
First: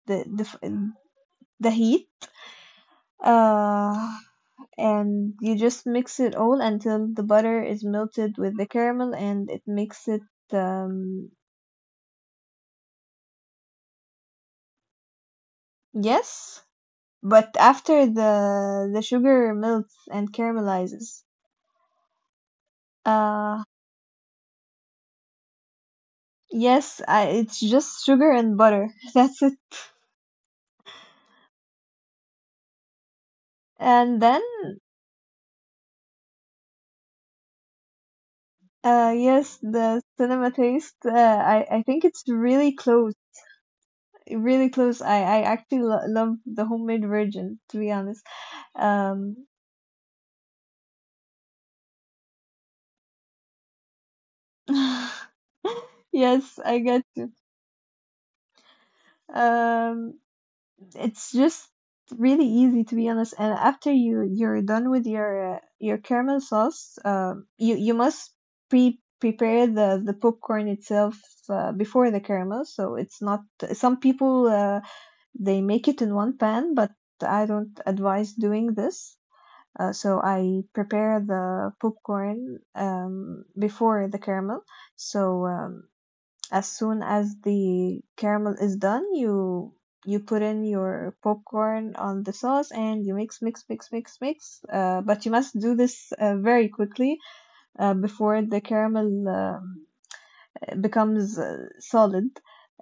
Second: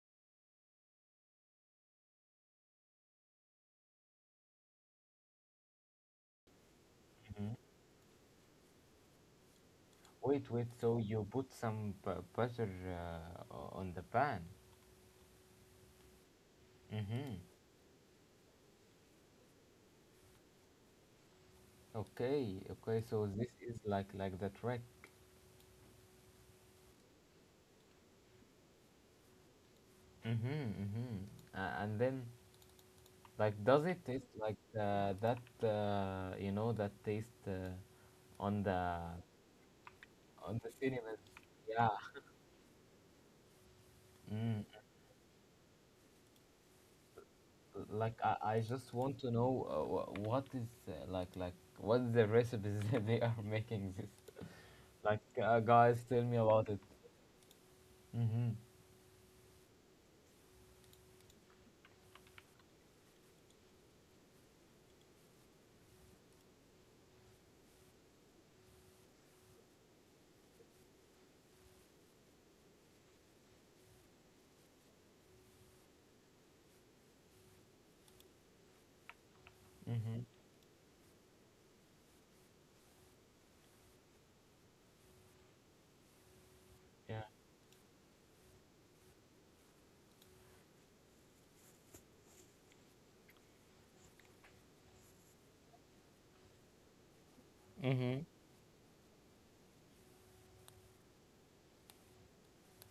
[SPEAKER 2] the the, the heat uh and you just mix it all until the butter is melted with the caramel and it makes it
[SPEAKER 1] Wait, wait. So you
[SPEAKER 2] um
[SPEAKER 1] put some butter on the pan.
[SPEAKER 2] yes,
[SPEAKER 1] Mm-hmm.
[SPEAKER 2] but after the sugar melts and caramelizes
[SPEAKER 1] Okay, okay. So this
[SPEAKER 2] uh
[SPEAKER 1] is like the trick.
[SPEAKER 2] yes, I, it's just sugar and butter that's it.
[SPEAKER 1] Mm-hmm, mm-hmm. And then like, does it
[SPEAKER 2] And
[SPEAKER 1] taste
[SPEAKER 2] then
[SPEAKER 1] like that? You know that taste on the
[SPEAKER 2] yes, the cinema
[SPEAKER 1] on the
[SPEAKER 2] taste,
[SPEAKER 1] cinnamon.
[SPEAKER 2] uh, I
[SPEAKER 1] Yeah.
[SPEAKER 2] I think it's really close,
[SPEAKER 1] Mm.
[SPEAKER 2] really close. I actually lo- love the homemade version, to be
[SPEAKER 1] Like
[SPEAKER 2] honest.
[SPEAKER 1] I just want to know
[SPEAKER 2] um
[SPEAKER 1] what is what is the recipes that they are making this. Like, guys, tell me
[SPEAKER 2] yes,
[SPEAKER 1] about it.
[SPEAKER 2] I get you.
[SPEAKER 1] Mhm.
[SPEAKER 2] Um, it's just really easy, to be honest. And after you you're done with your caramel sauce, you you must prepare the popcorn itself before the caramel. So it's not some people they make it in one pan, but I don't advise doing this.
[SPEAKER 1] Mhm.
[SPEAKER 2] So I prepare the popcorn before the caramel. So as soon
[SPEAKER 1] Yeah.
[SPEAKER 2] as the caramel is done, you put in your popcorn on the sauce and you mix, mix, mix, mix, mix. But you must do this very quickly
[SPEAKER 1] Mm-hmm.
[SPEAKER 2] before the caramel becomes solid.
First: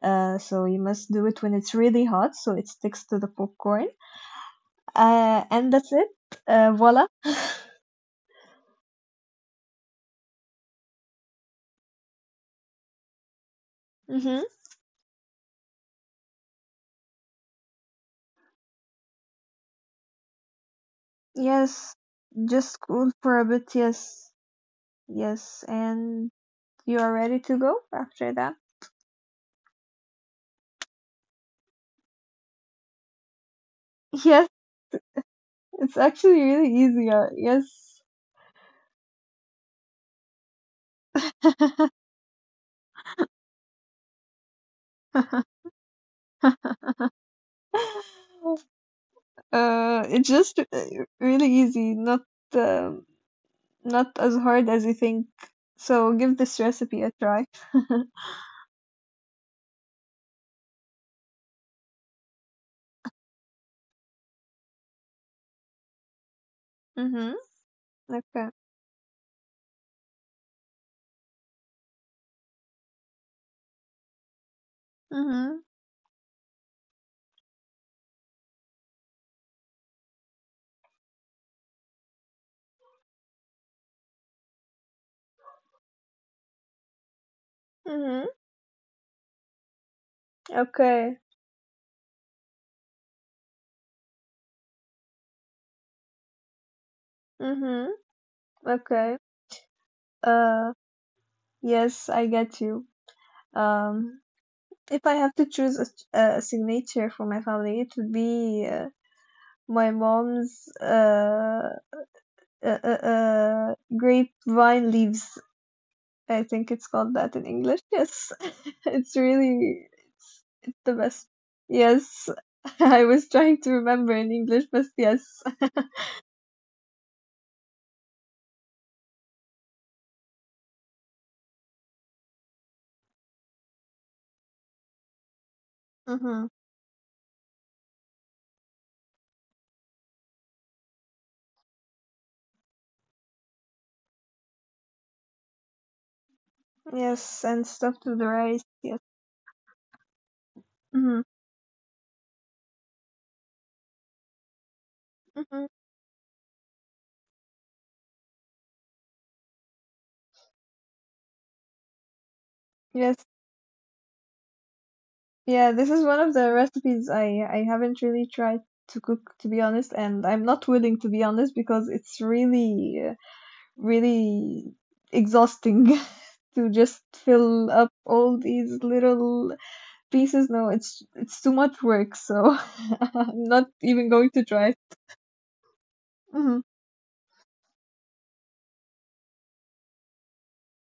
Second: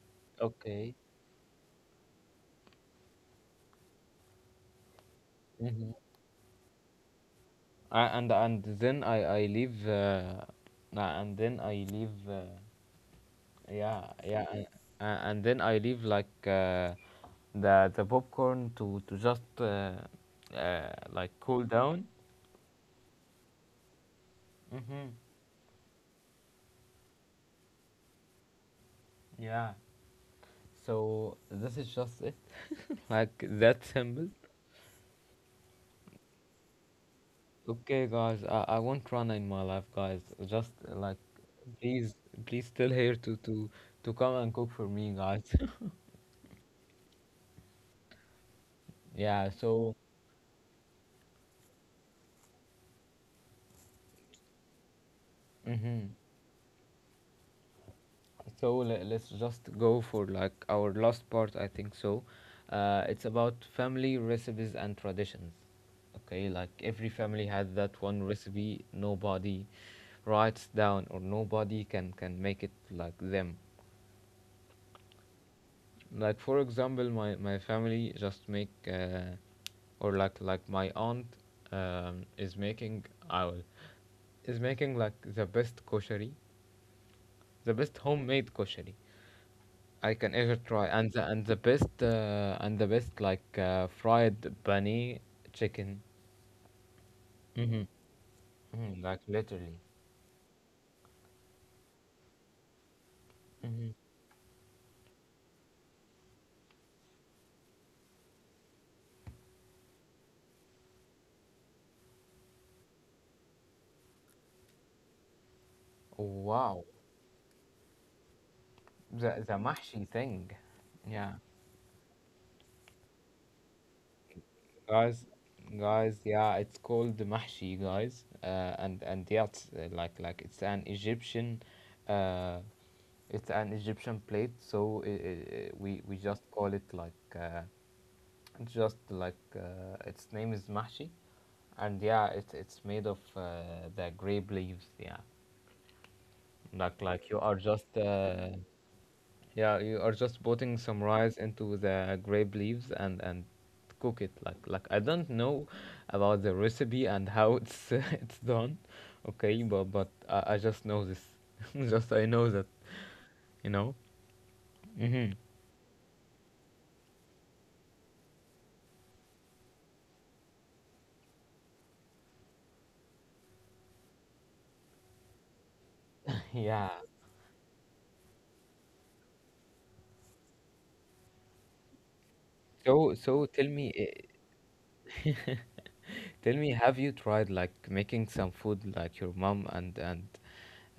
[SPEAKER 2] So you
[SPEAKER 1] Okay.
[SPEAKER 2] must do it when it's really hot, so it sticks to the popcorn. And that's
[SPEAKER 1] Mm-hmm.
[SPEAKER 2] it. Voila.
[SPEAKER 1] I, and then I leave, and then I leave. Yeah,
[SPEAKER 2] Hmm.
[SPEAKER 1] yeah, and, and then I leave like the popcorn to just like cool
[SPEAKER 2] Yes,
[SPEAKER 1] down.
[SPEAKER 2] just cool for a bit. Yes,
[SPEAKER 1] Mm-hmm.
[SPEAKER 2] yes, and you are ready to go after that.
[SPEAKER 1] Yeah. So this is just it, like that simple.
[SPEAKER 2] Yes. It's actually really easy. Yes.
[SPEAKER 1] Okay, guys, I won't run in my life, guys. Just uh, like, please, please, still here to come and cook for me, guys. yeah. So.
[SPEAKER 2] It's just really easy, not um not as hard as you think.
[SPEAKER 1] Mm-hmm.
[SPEAKER 2] So give this recipe a try.
[SPEAKER 1] So let's just go for like our last part. I think so. It's about family recipes and traditions. Okay, like every
[SPEAKER 2] Mhm.
[SPEAKER 1] family has that one
[SPEAKER 2] Okay.
[SPEAKER 1] recipe nobody writes down or nobody can make it like them.
[SPEAKER 2] Mhm.
[SPEAKER 1] Like for example, my family just make or like my aunt is making owl is making like the best koshari, the best
[SPEAKER 2] Mhm.
[SPEAKER 1] homemade koshari I can ever try. And
[SPEAKER 2] Okay.
[SPEAKER 1] the best fried bunny chicken. Mm-hmm.
[SPEAKER 2] Mhm.
[SPEAKER 1] hmm
[SPEAKER 2] Okay.
[SPEAKER 1] Like literally.
[SPEAKER 2] Uh, yes, I get you.
[SPEAKER 1] Hmm
[SPEAKER 2] Um, if I have to choose a signature for my family, it would be my mom's grapevine leaves. I think
[SPEAKER 1] Wow,
[SPEAKER 2] it's called that in English. Yes, it's
[SPEAKER 1] the
[SPEAKER 2] really
[SPEAKER 1] mahshi thing.
[SPEAKER 2] it's the best.
[SPEAKER 1] Yeah.
[SPEAKER 2] Yes, I was trying to remember in English, but
[SPEAKER 1] Guys,
[SPEAKER 2] yes.
[SPEAKER 1] guys, yeah, it's called the mahshi, guys. And yeah, it's like uh, it's an Egyptian plate. So i i i- we we just
[SPEAKER 2] hmm
[SPEAKER 1] call it like. Just like Its name is Mahshi, and yeah, it's made of the grape leaves. Yeah, like you
[SPEAKER 2] Yes,
[SPEAKER 1] are
[SPEAKER 2] and stuff
[SPEAKER 1] just
[SPEAKER 2] to the rice. Yes.
[SPEAKER 1] yeah you are just putting some
[SPEAKER 2] hmm
[SPEAKER 1] rice into the grape leaves and cook it like I don't
[SPEAKER 2] hmm
[SPEAKER 1] know about the recipe and how it's it's done. Okay, but I just know this. just I know that,
[SPEAKER 2] Yes.
[SPEAKER 1] you know. Hmm
[SPEAKER 2] Yeah, this is one of the recipes I haven't really tried to cook, to be honest, and I'm not willing, to be honest, because it's really, really exhausting. To
[SPEAKER 1] Yeah.
[SPEAKER 2] just fill up all these little pieces. No, it's too much work, so
[SPEAKER 1] So
[SPEAKER 2] I'm
[SPEAKER 1] so
[SPEAKER 2] not
[SPEAKER 1] tell me.
[SPEAKER 2] even going to try.
[SPEAKER 1] eh, Tell
[SPEAKER 2] Mhm.
[SPEAKER 1] me, have you tried like making some food like your mom and and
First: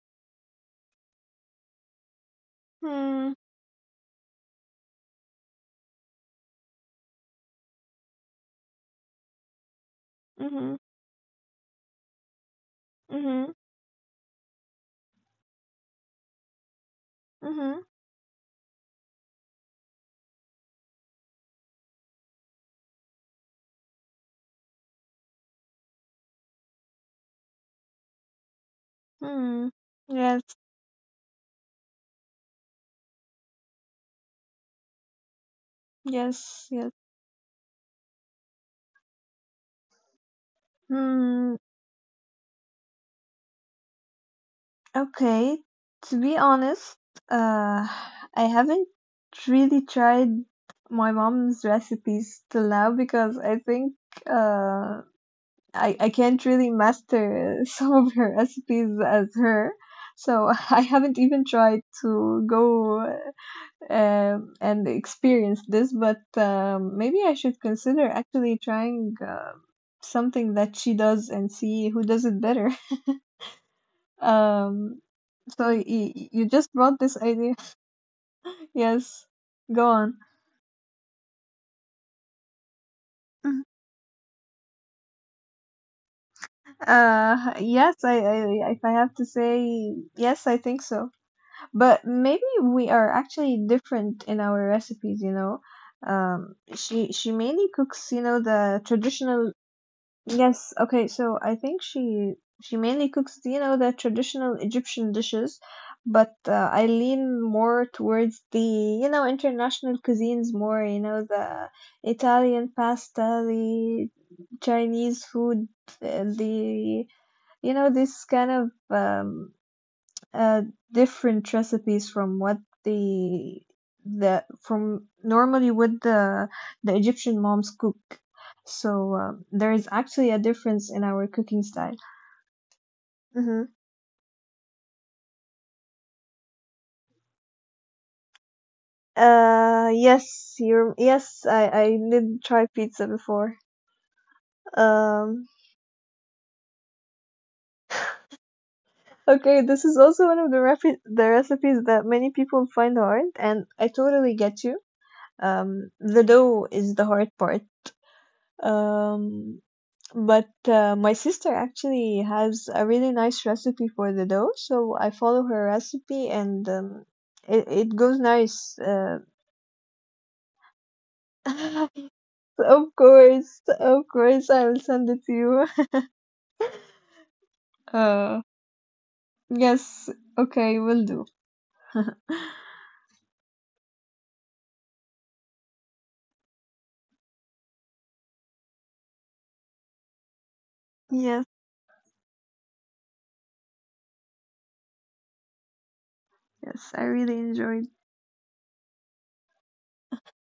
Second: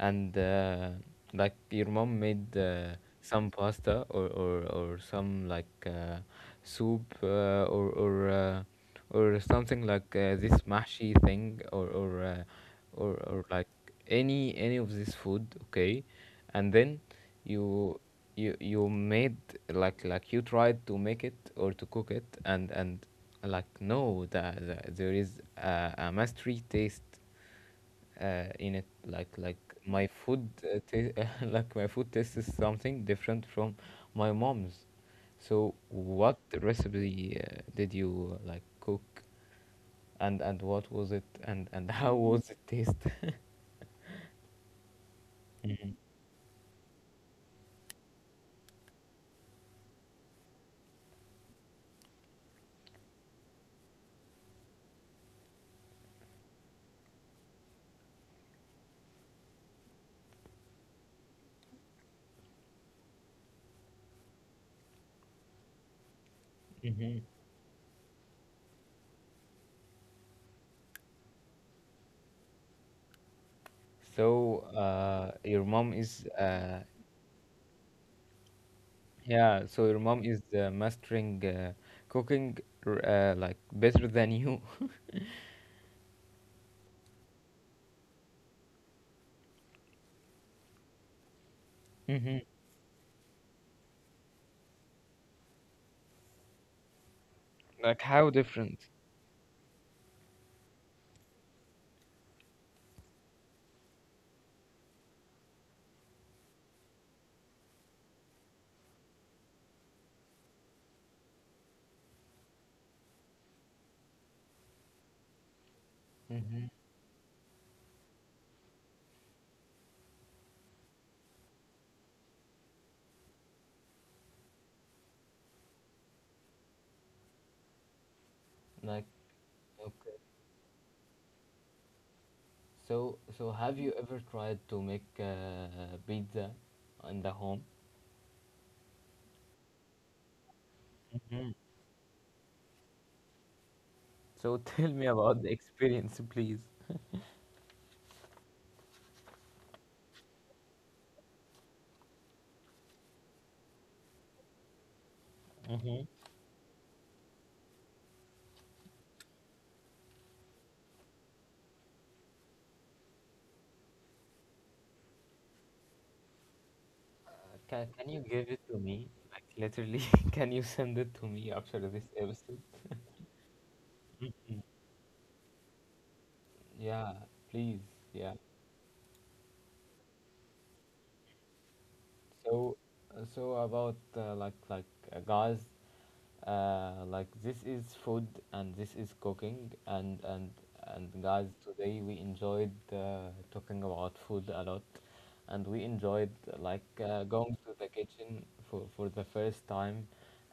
[SPEAKER 1] and uh, like your mom made
[SPEAKER 2] Hmm.
[SPEAKER 1] some pasta, or some like soup, or something like this
[SPEAKER 2] Mhm.
[SPEAKER 1] mashi thing, or or uh, or or
[SPEAKER 2] Mhm.
[SPEAKER 1] like any of this food, okay? And then
[SPEAKER 2] Mhm.
[SPEAKER 1] you you made like you tried to make it or to cook it, and like no there is a mastery taste in it like
[SPEAKER 2] Hmm.
[SPEAKER 1] my food
[SPEAKER 2] Yes.
[SPEAKER 1] like my food taste is something different from my mom's. So what
[SPEAKER 2] Yes. Yes.
[SPEAKER 1] recipe did you like cook, and what was it,
[SPEAKER 2] Hmm.
[SPEAKER 1] and how was it taste?
[SPEAKER 2] Okay. To be honest, uh, I haven't really tried my mom's recipes till now because I think uh I can't really master some of her recipes as her. So I haven't even tried to go and experience this, but
[SPEAKER 1] hmm
[SPEAKER 2] maybe I should consider actually trying something that she does and see who does it better.
[SPEAKER 1] So
[SPEAKER 2] Um,
[SPEAKER 1] your mom
[SPEAKER 2] so y-
[SPEAKER 1] is
[SPEAKER 2] you just brought this idea. Yes,
[SPEAKER 1] yeah. So your
[SPEAKER 2] go
[SPEAKER 1] mom
[SPEAKER 2] on.
[SPEAKER 1] is mastering cooking, like
[SPEAKER 2] Mhm.
[SPEAKER 1] better than you.
[SPEAKER 2] Yes, I, if I have to say, yes, I think so. But
[SPEAKER 1] hmm
[SPEAKER 2] maybe we are actually different in our recipes, you know. She mainly
[SPEAKER 1] Like
[SPEAKER 2] cooks,
[SPEAKER 1] how
[SPEAKER 2] you know,
[SPEAKER 1] different?
[SPEAKER 2] the traditional. Yes, okay. So I think she mainly cooks, you know, the traditional Egyptian dishes, but I lean more towards the, you know, international cuisines more, you know, the Italian pasta, the Chinese food, uh,
[SPEAKER 1] Mm-hmm.
[SPEAKER 2] the, you know, this kind of um, uh, different recipes from what the the from normally what the Egyptian moms cook.
[SPEAKER 1] Like,
[SPEAKER 2] So there is
[SPEAKER 1] okay.
[SPEAKER 2] actually a difference in our cooking style.
[SPEAKER 1] So, so have
[SPEAKER 2] Mm-hmm.
[SPEAKER 1] you ever tried to make pizza in the home?
[SPEAKER 2] Yes, you're,
[SPEAKER 1] Hmm
[SPEAKER 2] yes, I did try pizza before.
[SPEAKER 1] So tell me about the
[SPEAKER 2] Um,
[SPEAKER 1] experience, please.
[SPEAKER 2] okay, this is also one of the the recipes that many people find hard, and I totally get you.
[SPEAKER 1] Hmm
[SPEAKER 2] The dough is the hard part. Um, But my sister actually has a really nice recipe for the dough, so I follow her recipe and
[SPEAKER 1] Uh,
[SPEAKER 2] it,
[SPEAKER 1] can,
[SPEAKER 2] it
[SPEAKER 1] can you
[SPEAKER 2] goes
[SPEAKER 1] give it to
[SPEAKER 2] nice.
[SPEAKER 1] me? Like, literally, can you send it to me after this episode?
[SPEAKER 2] Of of course, I'll send it to you.
[SPEAKER 1] Yeah, please. Yeah.
[SPEAKER 2] Uh, yes, okay, will do.
[SPEAKER 1] So, so about like guys, like this is food and this is cooking, and guys,
[SPEAKER 2] Yes,
[SPEAKER 1] today we enjoyed talking about food a lot, and we enjoyed
[SPEAKER 2] yes, I really
[SPEAKER 1] going to the
[SPEAKER 2] enjoyed.
[SPEAKER 1] kitchen for the first time,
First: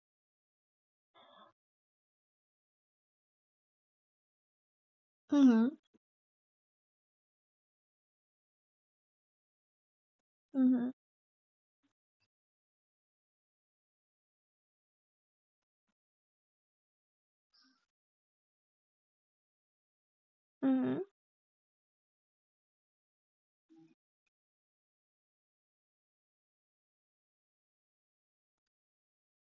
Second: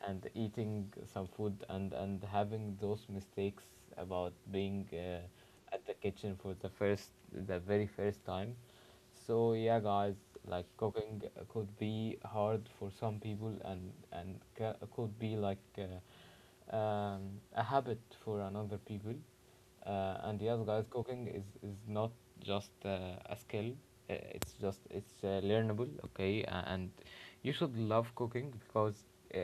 [SPEAKER 1] and eating some food, and having those mistakes about being
[SPEAKER 2] Mm-hmm,
[SPEAKER 1] at the kitchen for the first, the very first time. So yeah guys, like
[SPEAKER 2] mm-hmm,
[SPEAKER 1] cooking could be hard for some people, and could be like a habit for another people. And yes guys,
[SPEAKER 2] mm-hmm.
[SPEAKER 1] cooking is not just a skill. It's learnable, okay. And you should love cooking because uh,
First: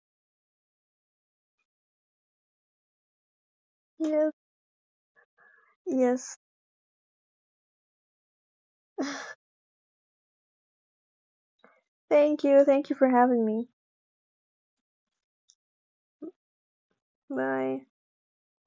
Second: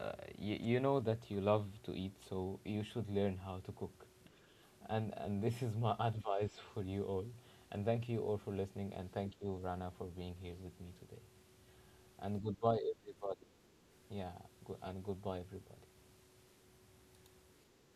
[SPEAKER 1] uh, you know that you love to eat, so you should learn how to cook.
[SPEAKER 2] Yes,
[SPEAKER 1] And this is my
[SPEAKER 2] yes.
[SPEAKER 1] advice for you all, and thank you all for listening, and thank you Rana for being here with me today, and goodbye
[SPEAKER 2] Thank you for having
[SPEAKER 1] everybody.
[SPEAKER 2] me.
[SPEAKER 1] Yeah. And goodbye everybody.
[SPEAKER 2] Bye.